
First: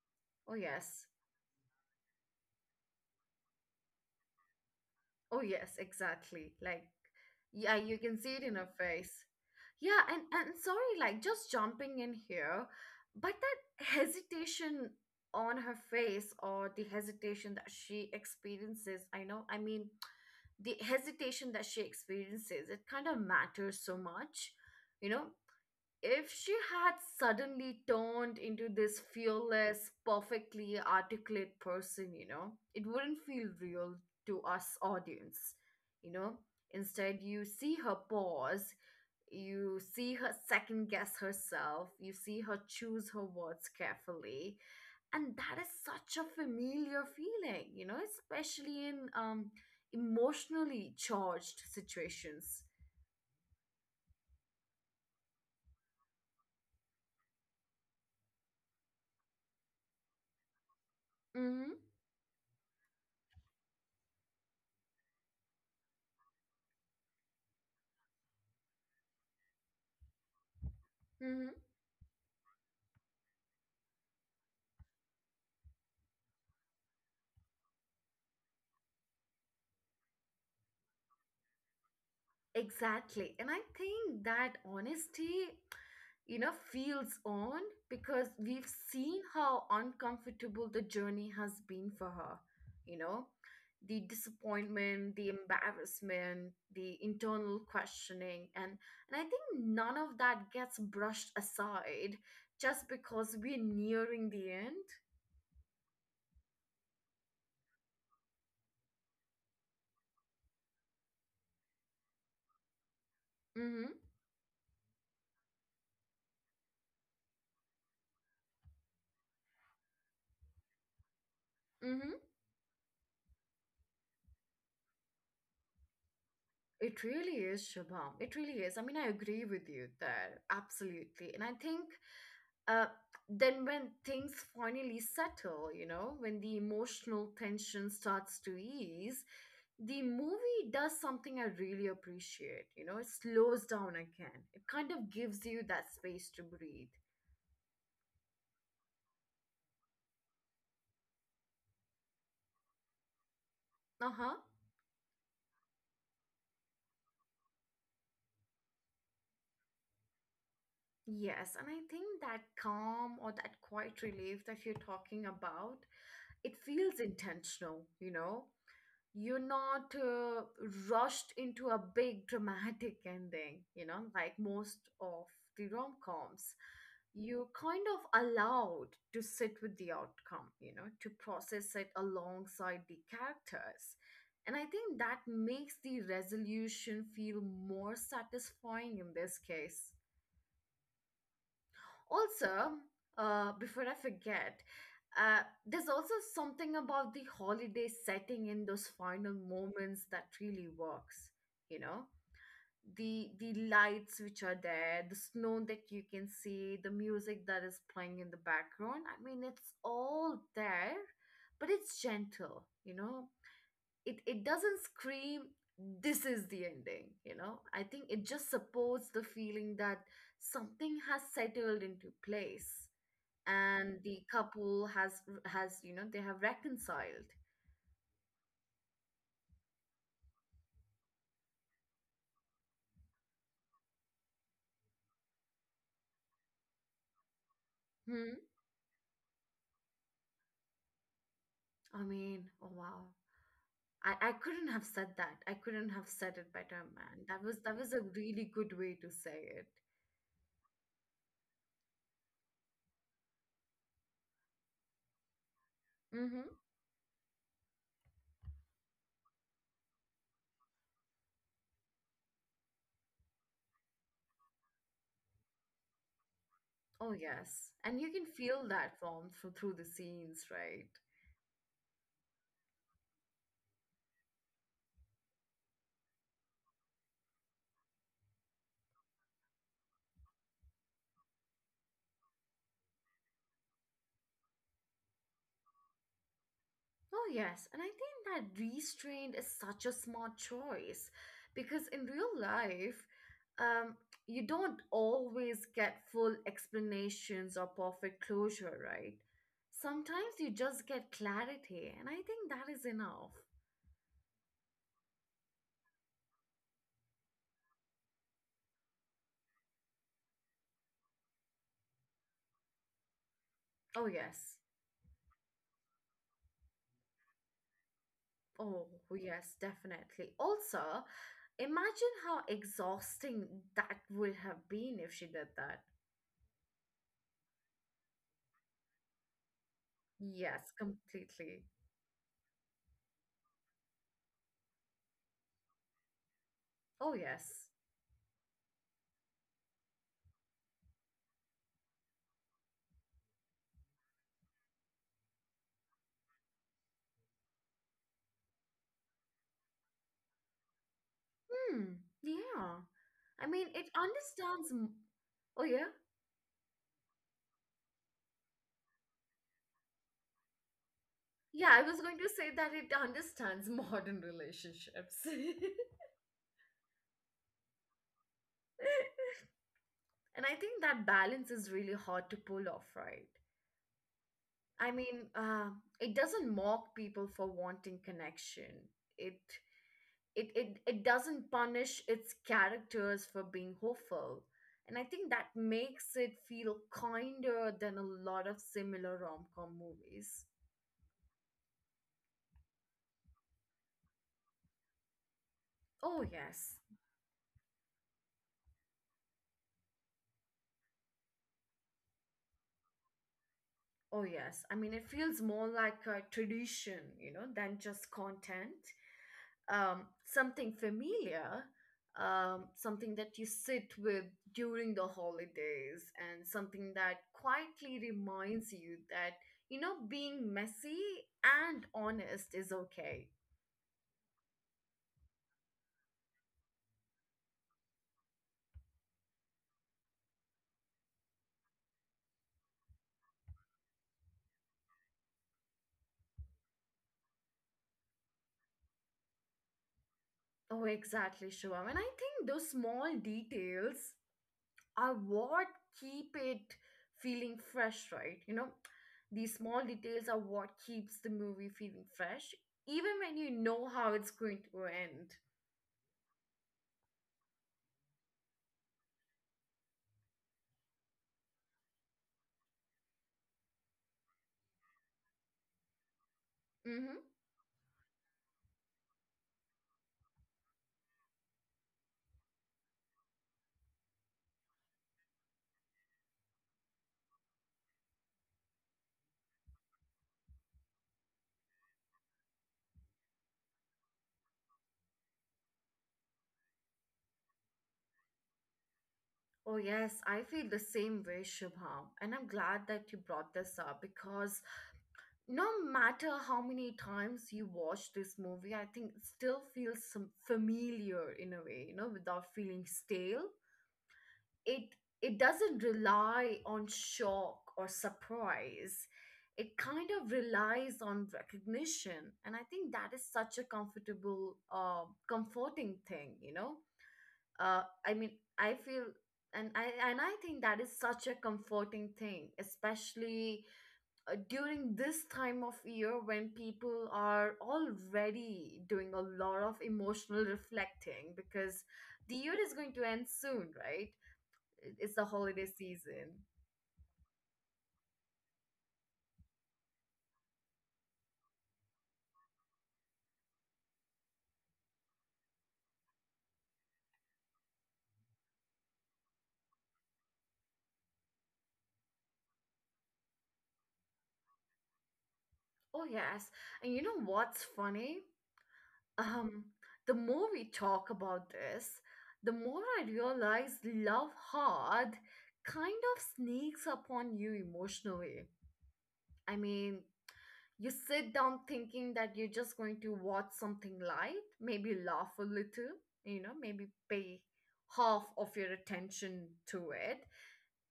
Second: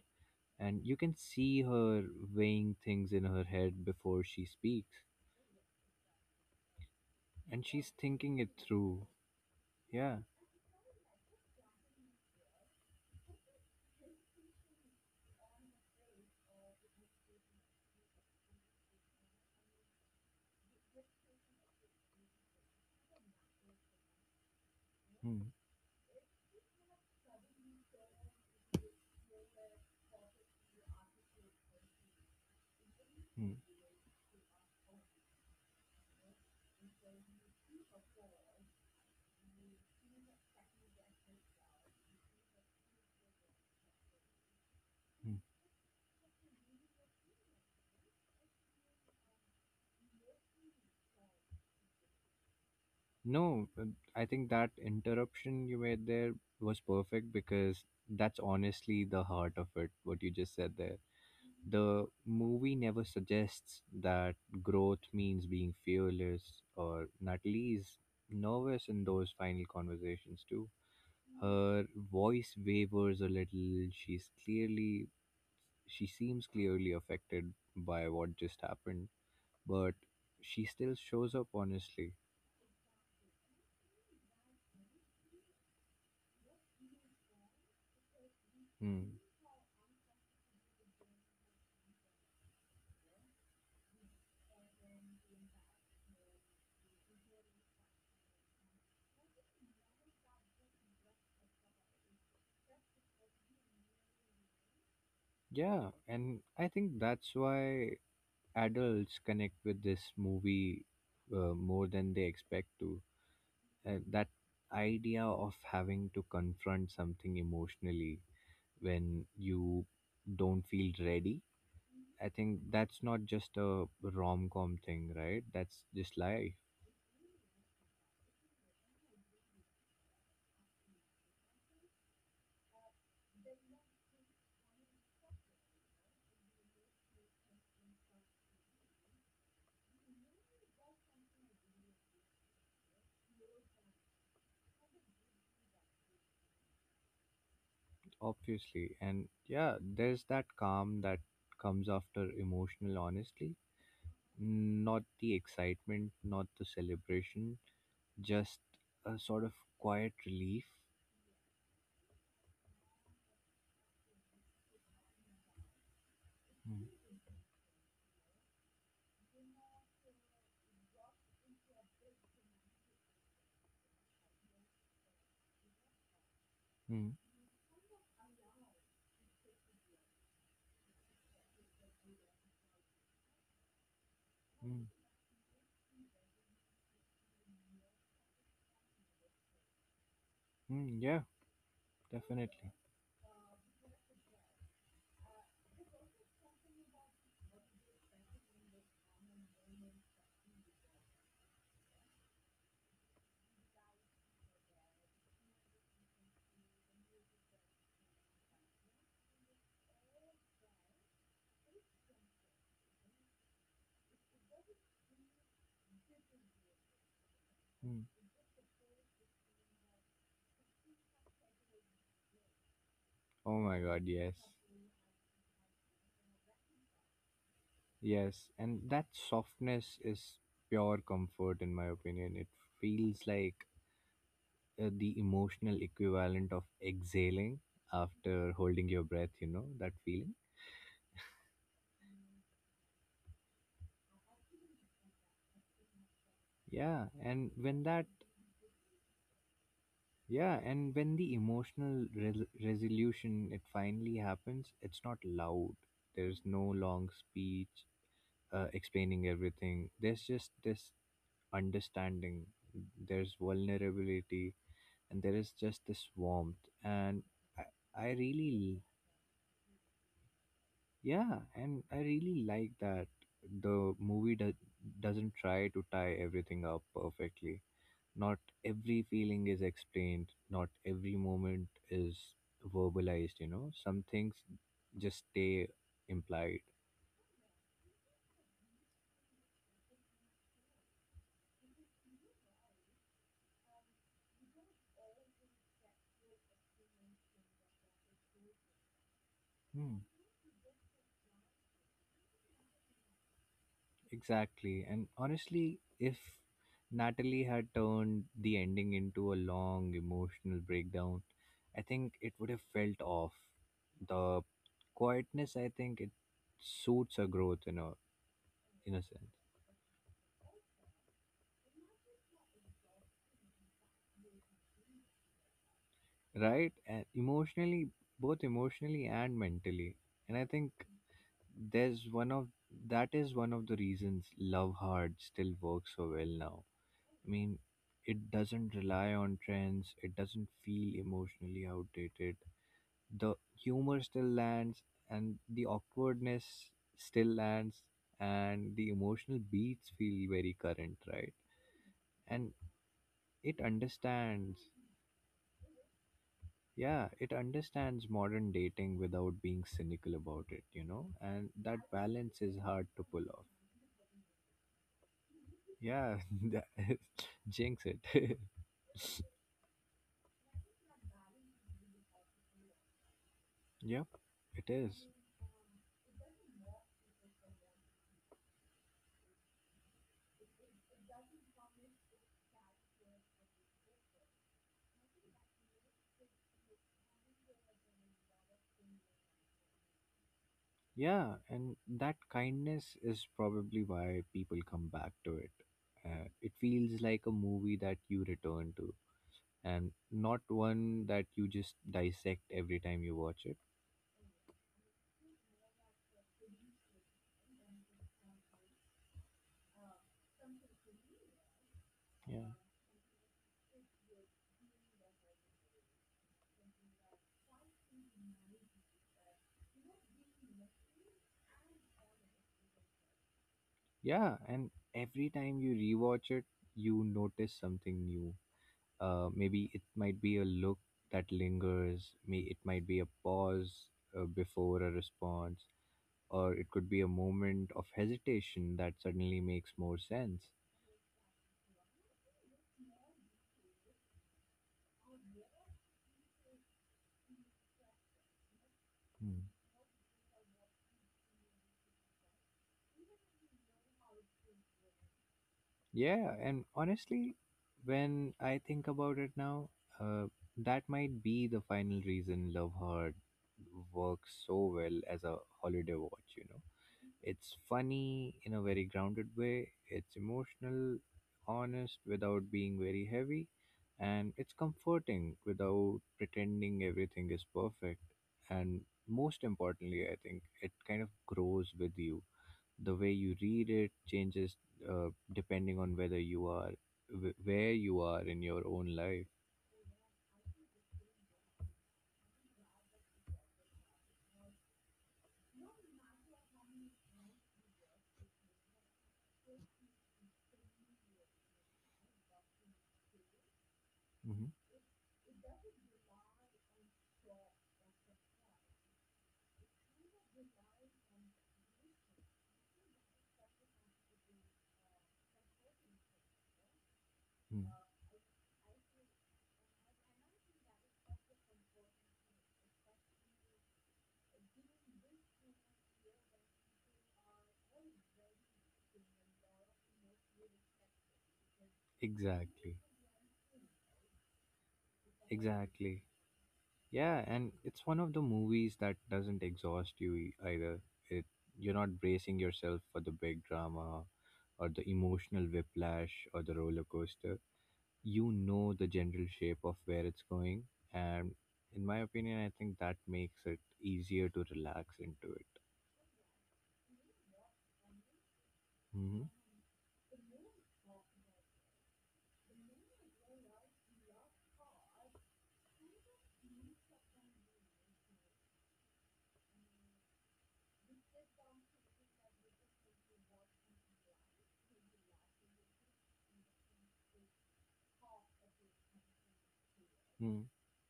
Speaker 1: Oh
Speaker 2: and you
Speaker 1: yes.
Speaker 2: can see her weighing things in her head before she speaks,
Speaker 1: Oh yes, exactly. Like
Speaker 2: and
Speaker 1: yeah,
Speaker 2: she's
Speaker 1: you can see
Speaker 2: thinking
Speaker 1: it
Speaker 2: it
Speaker 1: in her
Speaker 2: through.
Speaker 1: face. Yeah,
Speaker 2: Yeah.
Speaker 1: and sorry, like just jumping in here, but that hesitation on her face or the hesitation that she experiences, I know, I mean, the hesitation that she experiences, it kind of matters so much, you know,
Speaker 2: Hmm.
Speaker 1: if she had suddenly turned into this fearless, perfectly articulate person, you know, it wouldn't feel
Speaker 2: Hmm.
Speaker 1: real to us audience, you know. Instead, you see her pause, you see her second guess herself, you see her choose her words carefully. And
Speaker 2: Hmm.
Speaker 1: that is such a familiar feeling, you know, especially in emotionally charged situations.
Speaker 2: No, but I think that interruption you made there was perfect, because that's honestly the heart of it, what you just said there.
Speaker 1: Mm-hmm.
Speaker 2: The movie never suggests that growth means being fearless, or Natalie is nervous in those final conversations too.
Speaker 1: Mm-hmm.
Speaker 2: Her voice wavers a little. She seems clearly affected by what just happened, but she still shows up honestly.
Speaker 1: Exactly. And I think that honesty, you know, feels on because we've
Speaker 2: Hmm.
Speaker 1: seen how uncomfortable the journey has been for her. You know, the disappointment, the embarrassment, the internal questioning. And I think none of that gets brushed aside just because we're nearing the end.
Speaker 2: Yeah, and I think that's why adults connect with this movie, more than they expect to.
Speaker 1: Mm-hmm.
Speaker 2: That idea of having to confront something emotionally when you don't feel ready.
Speaker 1: Mm-hmm.
Speaker 2: I think that's not just a rom com thing, right? That's just life,
Speaker 1: It really is, Shabam. It really is. I mean, I agree with you there. Absolutely. And I think uh, then when things finally settle, you know, when the emotional tension starts to ease, the movie does something I really appreciate. You know, it slows down again. It kind of gives you that space to breathe.
Speaker 2: obviously. And yeah, there's that calm that comes after emotional honesty,
Speaker 1: Uh huh.
Speaker 2: not the excitement, not the celebration, just a sort of quiet relief.
Speaker 1: Yes, and I think that calm or that quiet relief that you're talking about, it
Speaker 2: Hmm.
Speaker 1: feels intentional, you know? You're not rushed into a big dramatic ending, you know, like most of the rom coms.
Speaker 2: Hmm.
Speaker 1: You're kind of allowed to sit with the outcome, you know, to process it alongside the characters. And I
Speaker 2: Hmm.
Speaker 1: think that makes the resolution feel more satisfying in this case.
Speaker 2: Mm, yeah, definitely.
Speaker 1: Also, before I forget, uh, there's also something about the holiday setting in those final moments that really works. You know, the lights which are there, the snow that you can see, the music that is playing in the background. I mean, it's all there, but it's gentle. You know, it doesn't scream, "This is the ending." You know, I think
Speaker 2: Hmm.
Speaker 1: it just supports the feeling that something has settled into place
Speaker 2: Oh my
Speaker 1: and
Speaker 2: god,
Speaker 1: the
Speaker 2: yes.
Speaker 1: couple has you know they have reconciled.
Speaker 2: Yes, and that softness is pure comfort, in my opinion. It feels like, the emotional equivalent of exhaling
Speaker 1: Hmm.
Speaker 2: after holding your breath, that feeling.
Speaker 1: I mean, oh wow, I couldn't have said that, I couldn't have said it better,
Speaker 2: Yeah,
Speaker 1: man. that
Speaker 2: and
Speaker 1: was that
Speaker 2: when
Speaker 1: was a
Speaker 2: that,
Speaker 1: really good way to say it.
Speaker 2: yeah, and when the emotional resolution it finally happens, it's not loud. There's
Speaker 1: Mm-hmm.
Speaker 2: no long speech, explaining everything. There's just this understanding, there's vulnerability, and there is just this warmth.
Speaker 1: Oh
Speaker 2: And I,
Speaker 1: yes, and
Speaker 2: I
Speaker 1: you can feel
Speaker 2: really,
Speaker 1: that from through the scenes, right?
Speaker 2: yeah, and I really like that the movie doesn't try to tie everything up perfectly. Not every feeling is explained, not every moment is verbalized. Some things just stay implied.
Speaker 1: Oh, yes. And I think that restraint is such a smart choice because in real life, um, you don't always get full explanations or perfect closure, right?
Speaker 2: Hmm.
Speaker 1: Sometimes you just get clarity, and I think that is enough.
Speaker 2: Exactly. And honestly, if Natalie had turned the ending into a long emotional breakdown, I think it would have felt off.
Speaker 1: Oh,
Speaker 2: The
Speaker 1: yes.
Speaker 2: quietness, I think it suits her growth
Speaker 1: Oh,
Speaker 2: in a sense.
Speaker 1: yes, definitely. Also, imagine how exhausting that would have been if she did that.
Speaker 2: Right? And emotionally both emotionally and mentally. And I think
Speaker 1: Yes, completely.
Speaker 2: there's one of that is one of the reasons Love Hard still works so well now.
Speaker 1: Oh,
Speaker 2: I mean,
Speaker 1: yes.
Speaker 2: it doesn't rely on trends, it doesn't feel emotionally outdated. The humor still lands, and the awkwardness still lands, and the emotional beats feel very current, right?
Speaker 1: Hmm,
Speaker 2: And
Speaker 1: yeah. I
Speaker 2: it
Speaker 1: mean, it
Speaker 2: understands,
Speaker 1: understands. Oh, yeah?
Speaker 2: yeah, it understands modern dating without being cynical about it, you know? And
Speaker 1: Yeah,
Speaker 2: that
Speaker 1: I was going to
Speaker 2: balance
Speaker 1: say
Speaker 2: is
Speaker 1: that
Speaker 2: hard
Speaker 1: it
Speaker 2: to pull off.
Speaker 1: understands modern relationships. [LAUGHS]
Speaker 2: Yeah, [LAUGHS] that- [LAUGHS] jinx it.
Speaker 1: And I think that balance is really hard to pull off, right?
Speaker 2: [LAUGHS] Yep, it
Speaker 1: I
Speaker 2: is.
Speaker 1: mean, it doesn't mock people for wanting connection. It it doesn't punish its characters for being hopeful. And I think that makes it feel kinder than a lot of similar rom-com movies.
Speaker 2: Yeah, and that kindness is probably why people come back to it.
Speaker 1: Oh
Speaker 2: It
Speaker 1: yes.
Speaker 2: feels like a movie that you return to, and not one that you just dissect every time you watch it.
Speaker 1: Oh, yes. I mean, it feels more like a tradition, you know, than just content. Something familiar,
Speaker 2: Yeah.
Speaker 1: something that you sit with during the holidays, and something that quietly reminds you that, you know, being messy and honest is okay.
Speaker 2: Yeah, and every time you rewatch it, you notice something new. Maybe it might be a look that lingers, may it might be a pause before a response, or it could be a moment of hesitation that suddenly makes more sense.
Speaker 1: Oh, exactly, Shivam. And I think those small details are what keep it feeling fresh, right? You know,
Speaker 2: Hmm.
Speaker 1: these small details are what keeps the movie feeling fresh, even when you know how it's going to end.
Speaker 2: Yeah, and honestly, when I think about it now, uh, that might be the final reason Love Hurt works so well as a holiday watch, you know.
Speaker 1: Mm-hmm.
Speaker 2: It's funny in a very grounded way, it's emotional, honest without being very heavy, and it's comforting without pretending everything is perfect. And most importantly, I think it kind of grows with you the way you read it changes depending on whether you are where you are in your own life.
Speaker 1: Oh, yes, I feel the same way, Shubham. And I'm glad that you brought this up because no matter how many times you watch this movie, I think it still feels some familiar in a way, you know, without feeling stale.
Speaker 2: Mhm.
Speaker 1: it it doesn't rely on shock or surprise. It kind of relies on recognition, and I think that is such a comfortable, comforting thing, you know.
Speaker 2: Mm.
Speaker 1: Uh, I mean I feel and I think that is such a comforting thing, especially during this time of year when people are already doing a lot of emotional reflecting, because the year is
Speaker 2: Exactly.
Speaker 1: going to end soon, right? It's the holiday
Speaker 2: Exactly,
Speaker 1: season.
Speaker 2: yeah, and it's one of the movies that doesn't exhaust you either. It you're not bracing yourself for the big drama or the emotional whiplash or the roller coaster. You know the general shape of where it's going, and in my opinion I think that makes it easier to relax into it.
Speaker 1: Oh, yes. And you know what's funny?
Speaker 2: Hmm.
Speaker 1: Um, the more we talk about this, the more I realize Love Hard kind of sneaks up on you emotionally. I mean, you sit down thinking that you're just going to watch something light, maybe laugh a little, you know, maybe pay half of your attention to it.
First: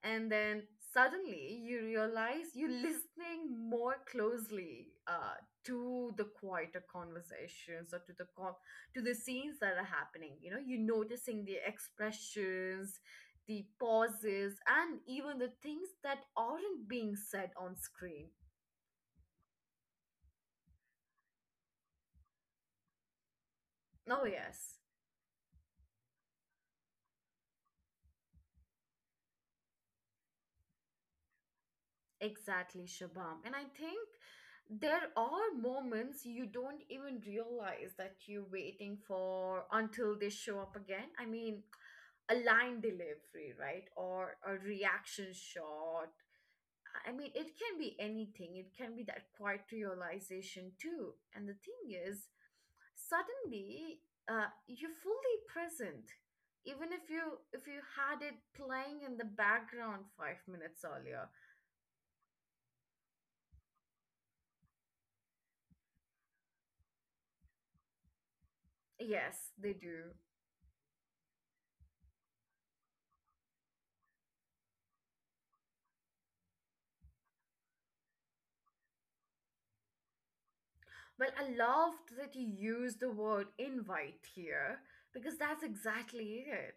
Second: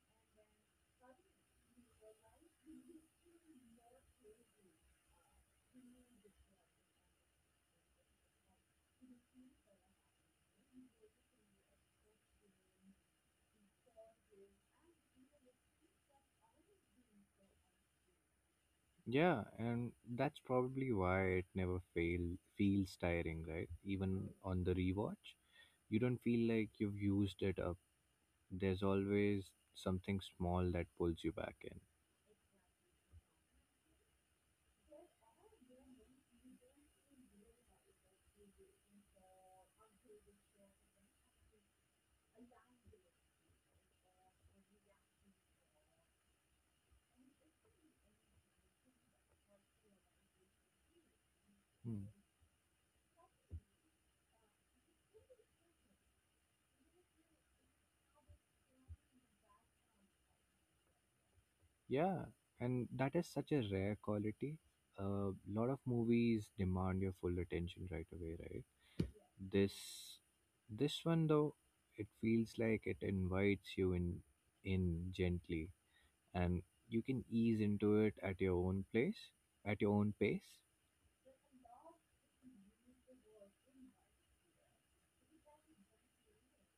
Speaker 1: And then suddenly you realize you're listening more closely to the quieter conversations or to the to the scenes that are happening. You know, you're noticing the expressions, the pauses, and even the things that aren't being said on screen.
Speaker 2: Yeah, and that's probably why it never fail feels tiring, right?
Speaker 1: Oh
Speaker 2: Even on the
Speaker 1: yes.
Speaker 2: rewatch, you don't feel like you've used it up. There's always something small that pulls you back in.
Speaker 1: Exactly, Shabam. And I think there are moments you don't even realize that you're waiting for until they show up again. I mean, a line delivery, right? Or a reaction shot. I mean, it can be anything. It can be that quiet realization too. And the thing
Speaker 2: Hmm.
Speaker 1: is, suddenly, you're fully present. Even if you had it playing in the background 5 minutes earlier.
Speaker 2: Yeah, and that is such a rare quality. A lot of movies demand your full attention right away, right?
Speaker 1: Yes,
Speaker 2: This
Speaker 1: they do.
Speaker 2: this one though, it feels like it invites you in gently and you can ease into it at your own place, at your own pace.
Speaker 1: Well, I loved that you used the word invite here because that's exactly it.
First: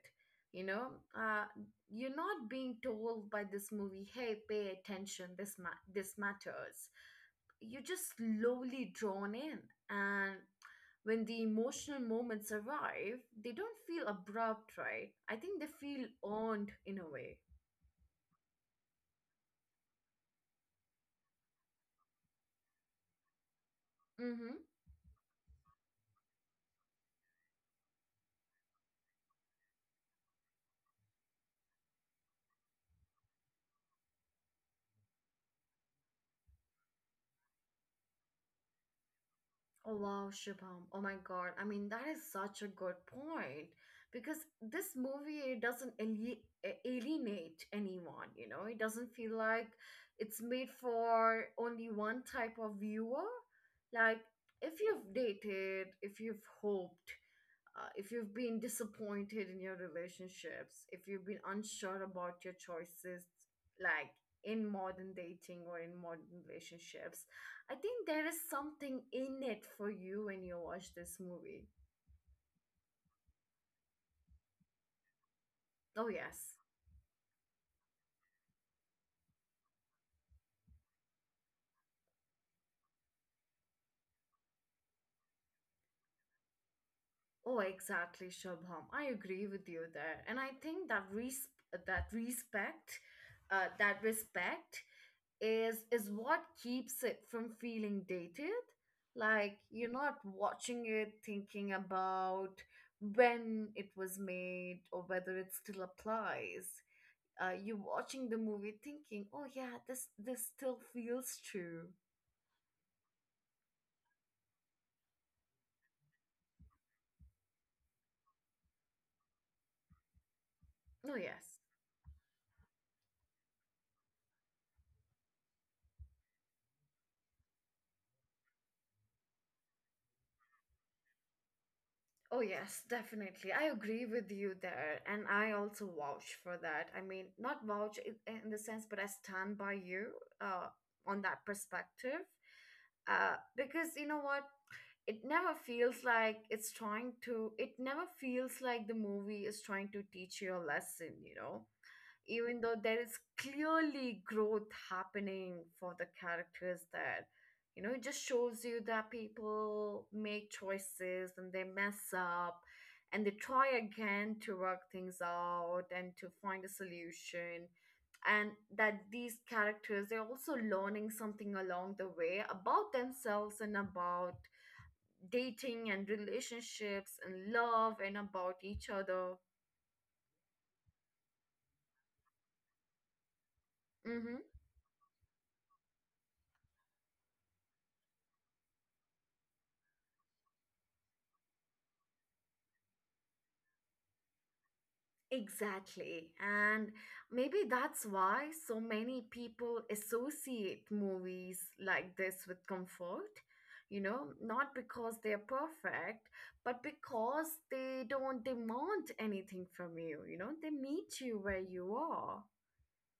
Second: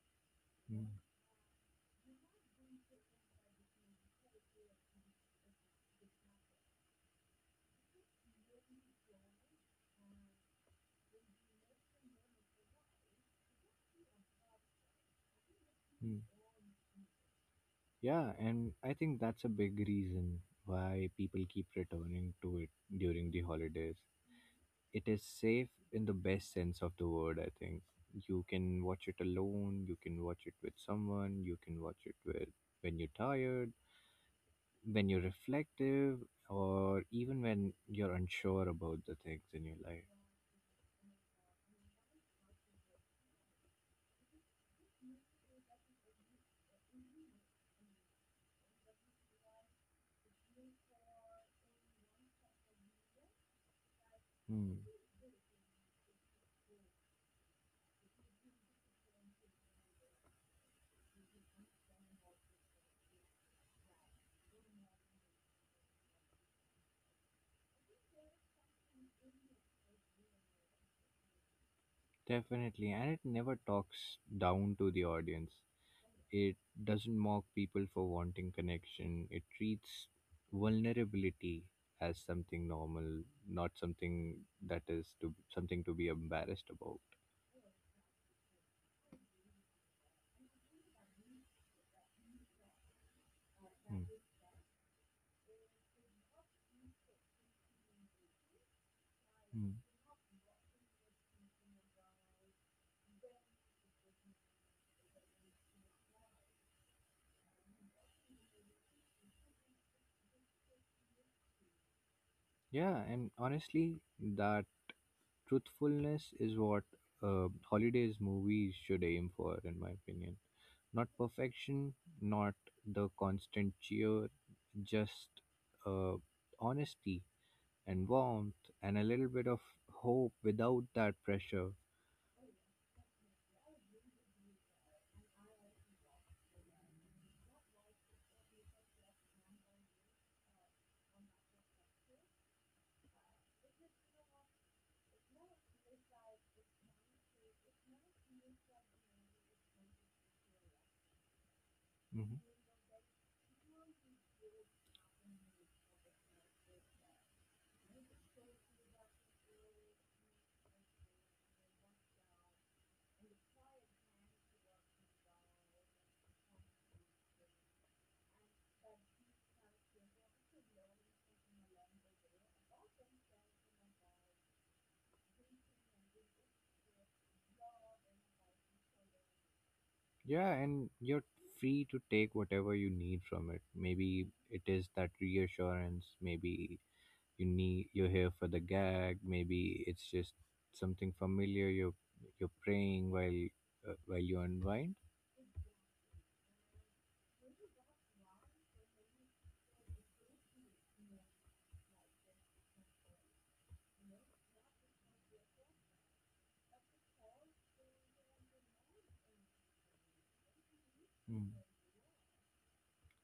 Speaker 1: You
Speaker 2: Mm,
Speaker 1: know, uh, you're not being told by this movie, "Hey, pay attention. This this matters." You're just slowly drawn in, and when the emotional moments arrive, they don't feel abrupt, right? I think they feel
Speaker 2: mm.
Speaker 1: earned in a way.
Speaker 2: Yeah, and I think that's a big reason why people keep returning to it during the holidays.
Speaker 1: Mm-hmm.
Speaker 2: It is safe in the best sense of the word, I think. You can watch it alone, you can watch it with someone, you can watch it with when you're tired, when you're reflective, or even when you're unsure about the things in your
Speaker 1: Oh
Speaker 2: life.
Speaker 1: wow, Shubham. Oh my god. I mean, that is such a good point because this movie it doesn't alienate anyone, you know. It doesn't feel like it's made for only one type of viewer. Like
Speaker 2: Hmm.
Speaker 1: if you've dated, if you've hoped, if you've been disappointed in your relationships, if you've been unsure about your choices, like in modern dating or in modern relationships, I think there is something in it for you when you watch this movie.
Speaker 2: Definitely, and it never talks down to the audience.
Speaker 1: Oh, yes.
Speaker 2: It doesn't mock people for wanting connection. It treats vulnerability as something normal, not something that is to something to be embarrassed about.
Speaker 1: Oh, exactly, Shubham. I agree with you there. And I think that, that respect, uh,
Speaker 2: Mm.
Speaker 1: that respect is what keeps it from feeling dated. Like
Speaker 2: Mm.
Speaker 1: you're not watching it thinking about when it was made or whether it still applies. You're watching the movie thinking, oh yeah, this still feels true.
Speaker 2: Yeah, and honestly, that truthfulness is what holidays movies should aim for, in my opinion. Not
Speaker 1: Oh yes.
Speaker 2: perfection, not the constant cheer, just uh, honesty and warmth and a little bit of hope without that pressure.
Speaker 1: Oh, yes, definitely. I agree with you there. And I also vouch for that. I mean, not vouch in the sense, but I stand by you uh, on that perspective. Because you know what? It never feels like it's trying to, it never feels like the movie is trying to teach you a lesson, you know?
Speaker 2: Hmm.
Speaker 1: Even though there is clearly growth happening for the characters there. You know, it just shows you that people make choices and they mess up and they try again to work things out and to find a solution. And that these characters, they're also learning something along the way about themselves and about dating and relationships and love and about each other.
Speaker 2: Yeah, and you're free to take whatever you need from it. Maybe
Speaker 1: Mm-hmm.
Speaker 2: it is that reassurance, maybe you're here for the gag, maybe it's just something familiar you're praying while you unwind.
Speaker 1: Exactly. And maybe that's why so many people associate movies like this with comfort. You know, not because they're perfect, but because they don't demand anything from you. You know, they meet you
Speaker 2: Mm.
Speaker 1: where you are.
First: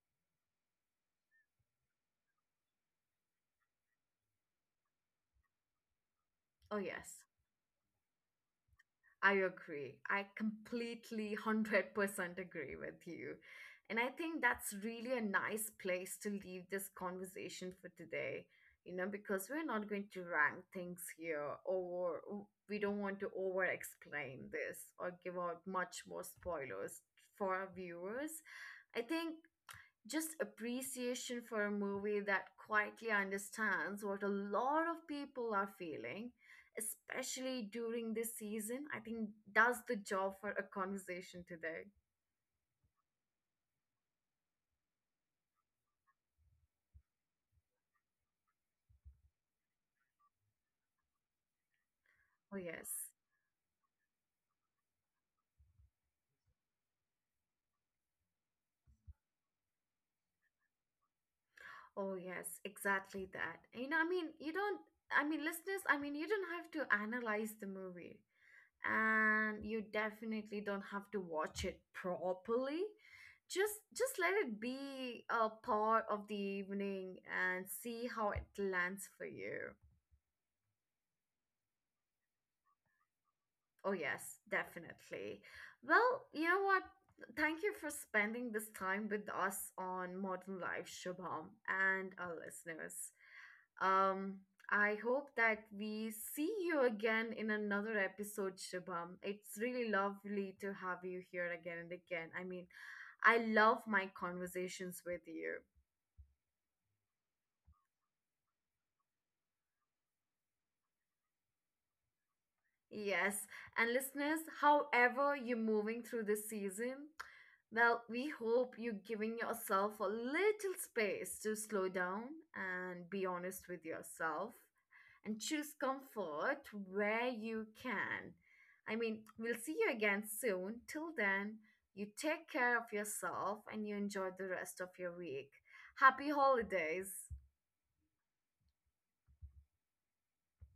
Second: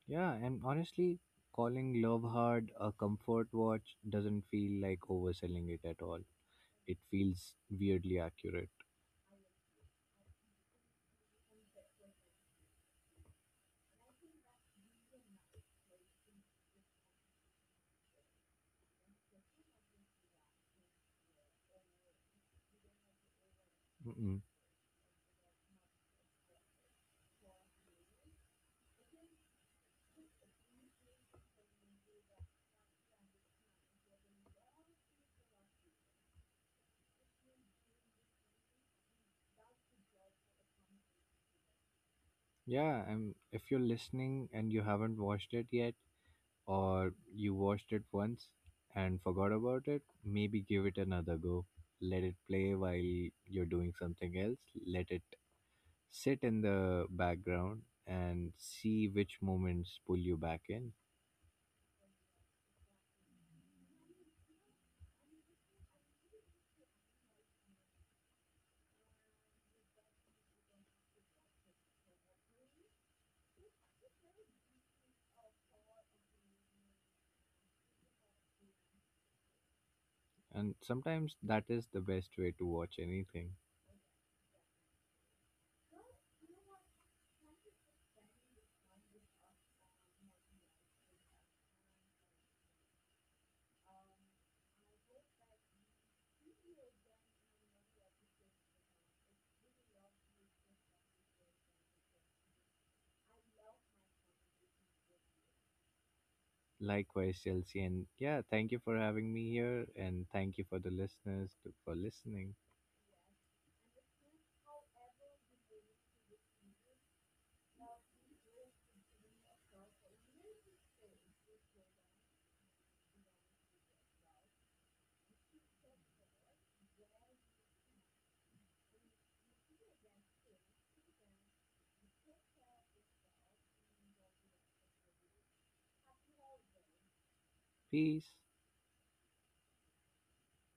Speaker 2: Yeah, and honestly, calling Love Hard a comfort watch doesn't feel like overselling it at all.
Speaker 1: Oh,
Speaker 2: It
Speaker 1: yes.
Speaker 2: feels weirdly accurate.
Speaker 1: I agree. I completely 100% agree with you. And I think that's really a nice place to leave this conversation for today, you know, because we're not going to rank things here, or we don't want to over
Speaker 2: Mm-mm.
Speaker 1: explain this or give out much more spoilers for our viewers. I think just appreciation for a movie that quietly understands what a lot of people are feeling, especially during this season, I think does the job for a conversation today.
Speaker 2: Yeah, and if you're listening and you haven't watched it yet, or you watched it once and forgot about it, maybe give it another go. Let it
Speaker 1: Oh,
Speaker 2: play
Speaker 1: yes.
Speaker 2: while you're doing something else. Let it sit in the background and see which moments pull you back in.
Speaker 1: Oh, yes, exactly that. You know, I mean, you don't, I mean, listeners, I mean, you don't have to analyze the movie. And you definitely don't have to watch it properly. Just let it be a part of the evening and see how it lands for you.
Speaker 2: And sometimes that is the best way to watch anything.
Speaker 1: Oh yes, definitely. Well, you know what, thank you for spending this time with us on Modern Life, Shubham, and our listeners. Um, I hope that we see you again in another episode, Shubham. It's really lovely to have you here again and again. I mean, I love my conversations with you.
Speaker 2: Likewise, Chelsea. And yeah, thank you for having me here. And thank you for the listeners to, for listening.
Speaker 1: Yes, and listeners, however you're moving through this season, well, we hope you're giving yourself a little space to slow down and be honest with yourself and choose comfort where you can. I mean, we'll see you again soon. Till then, you take care of yourself and you enjoy the rest of your week. Happy holidays!
Speaker 2: Peace.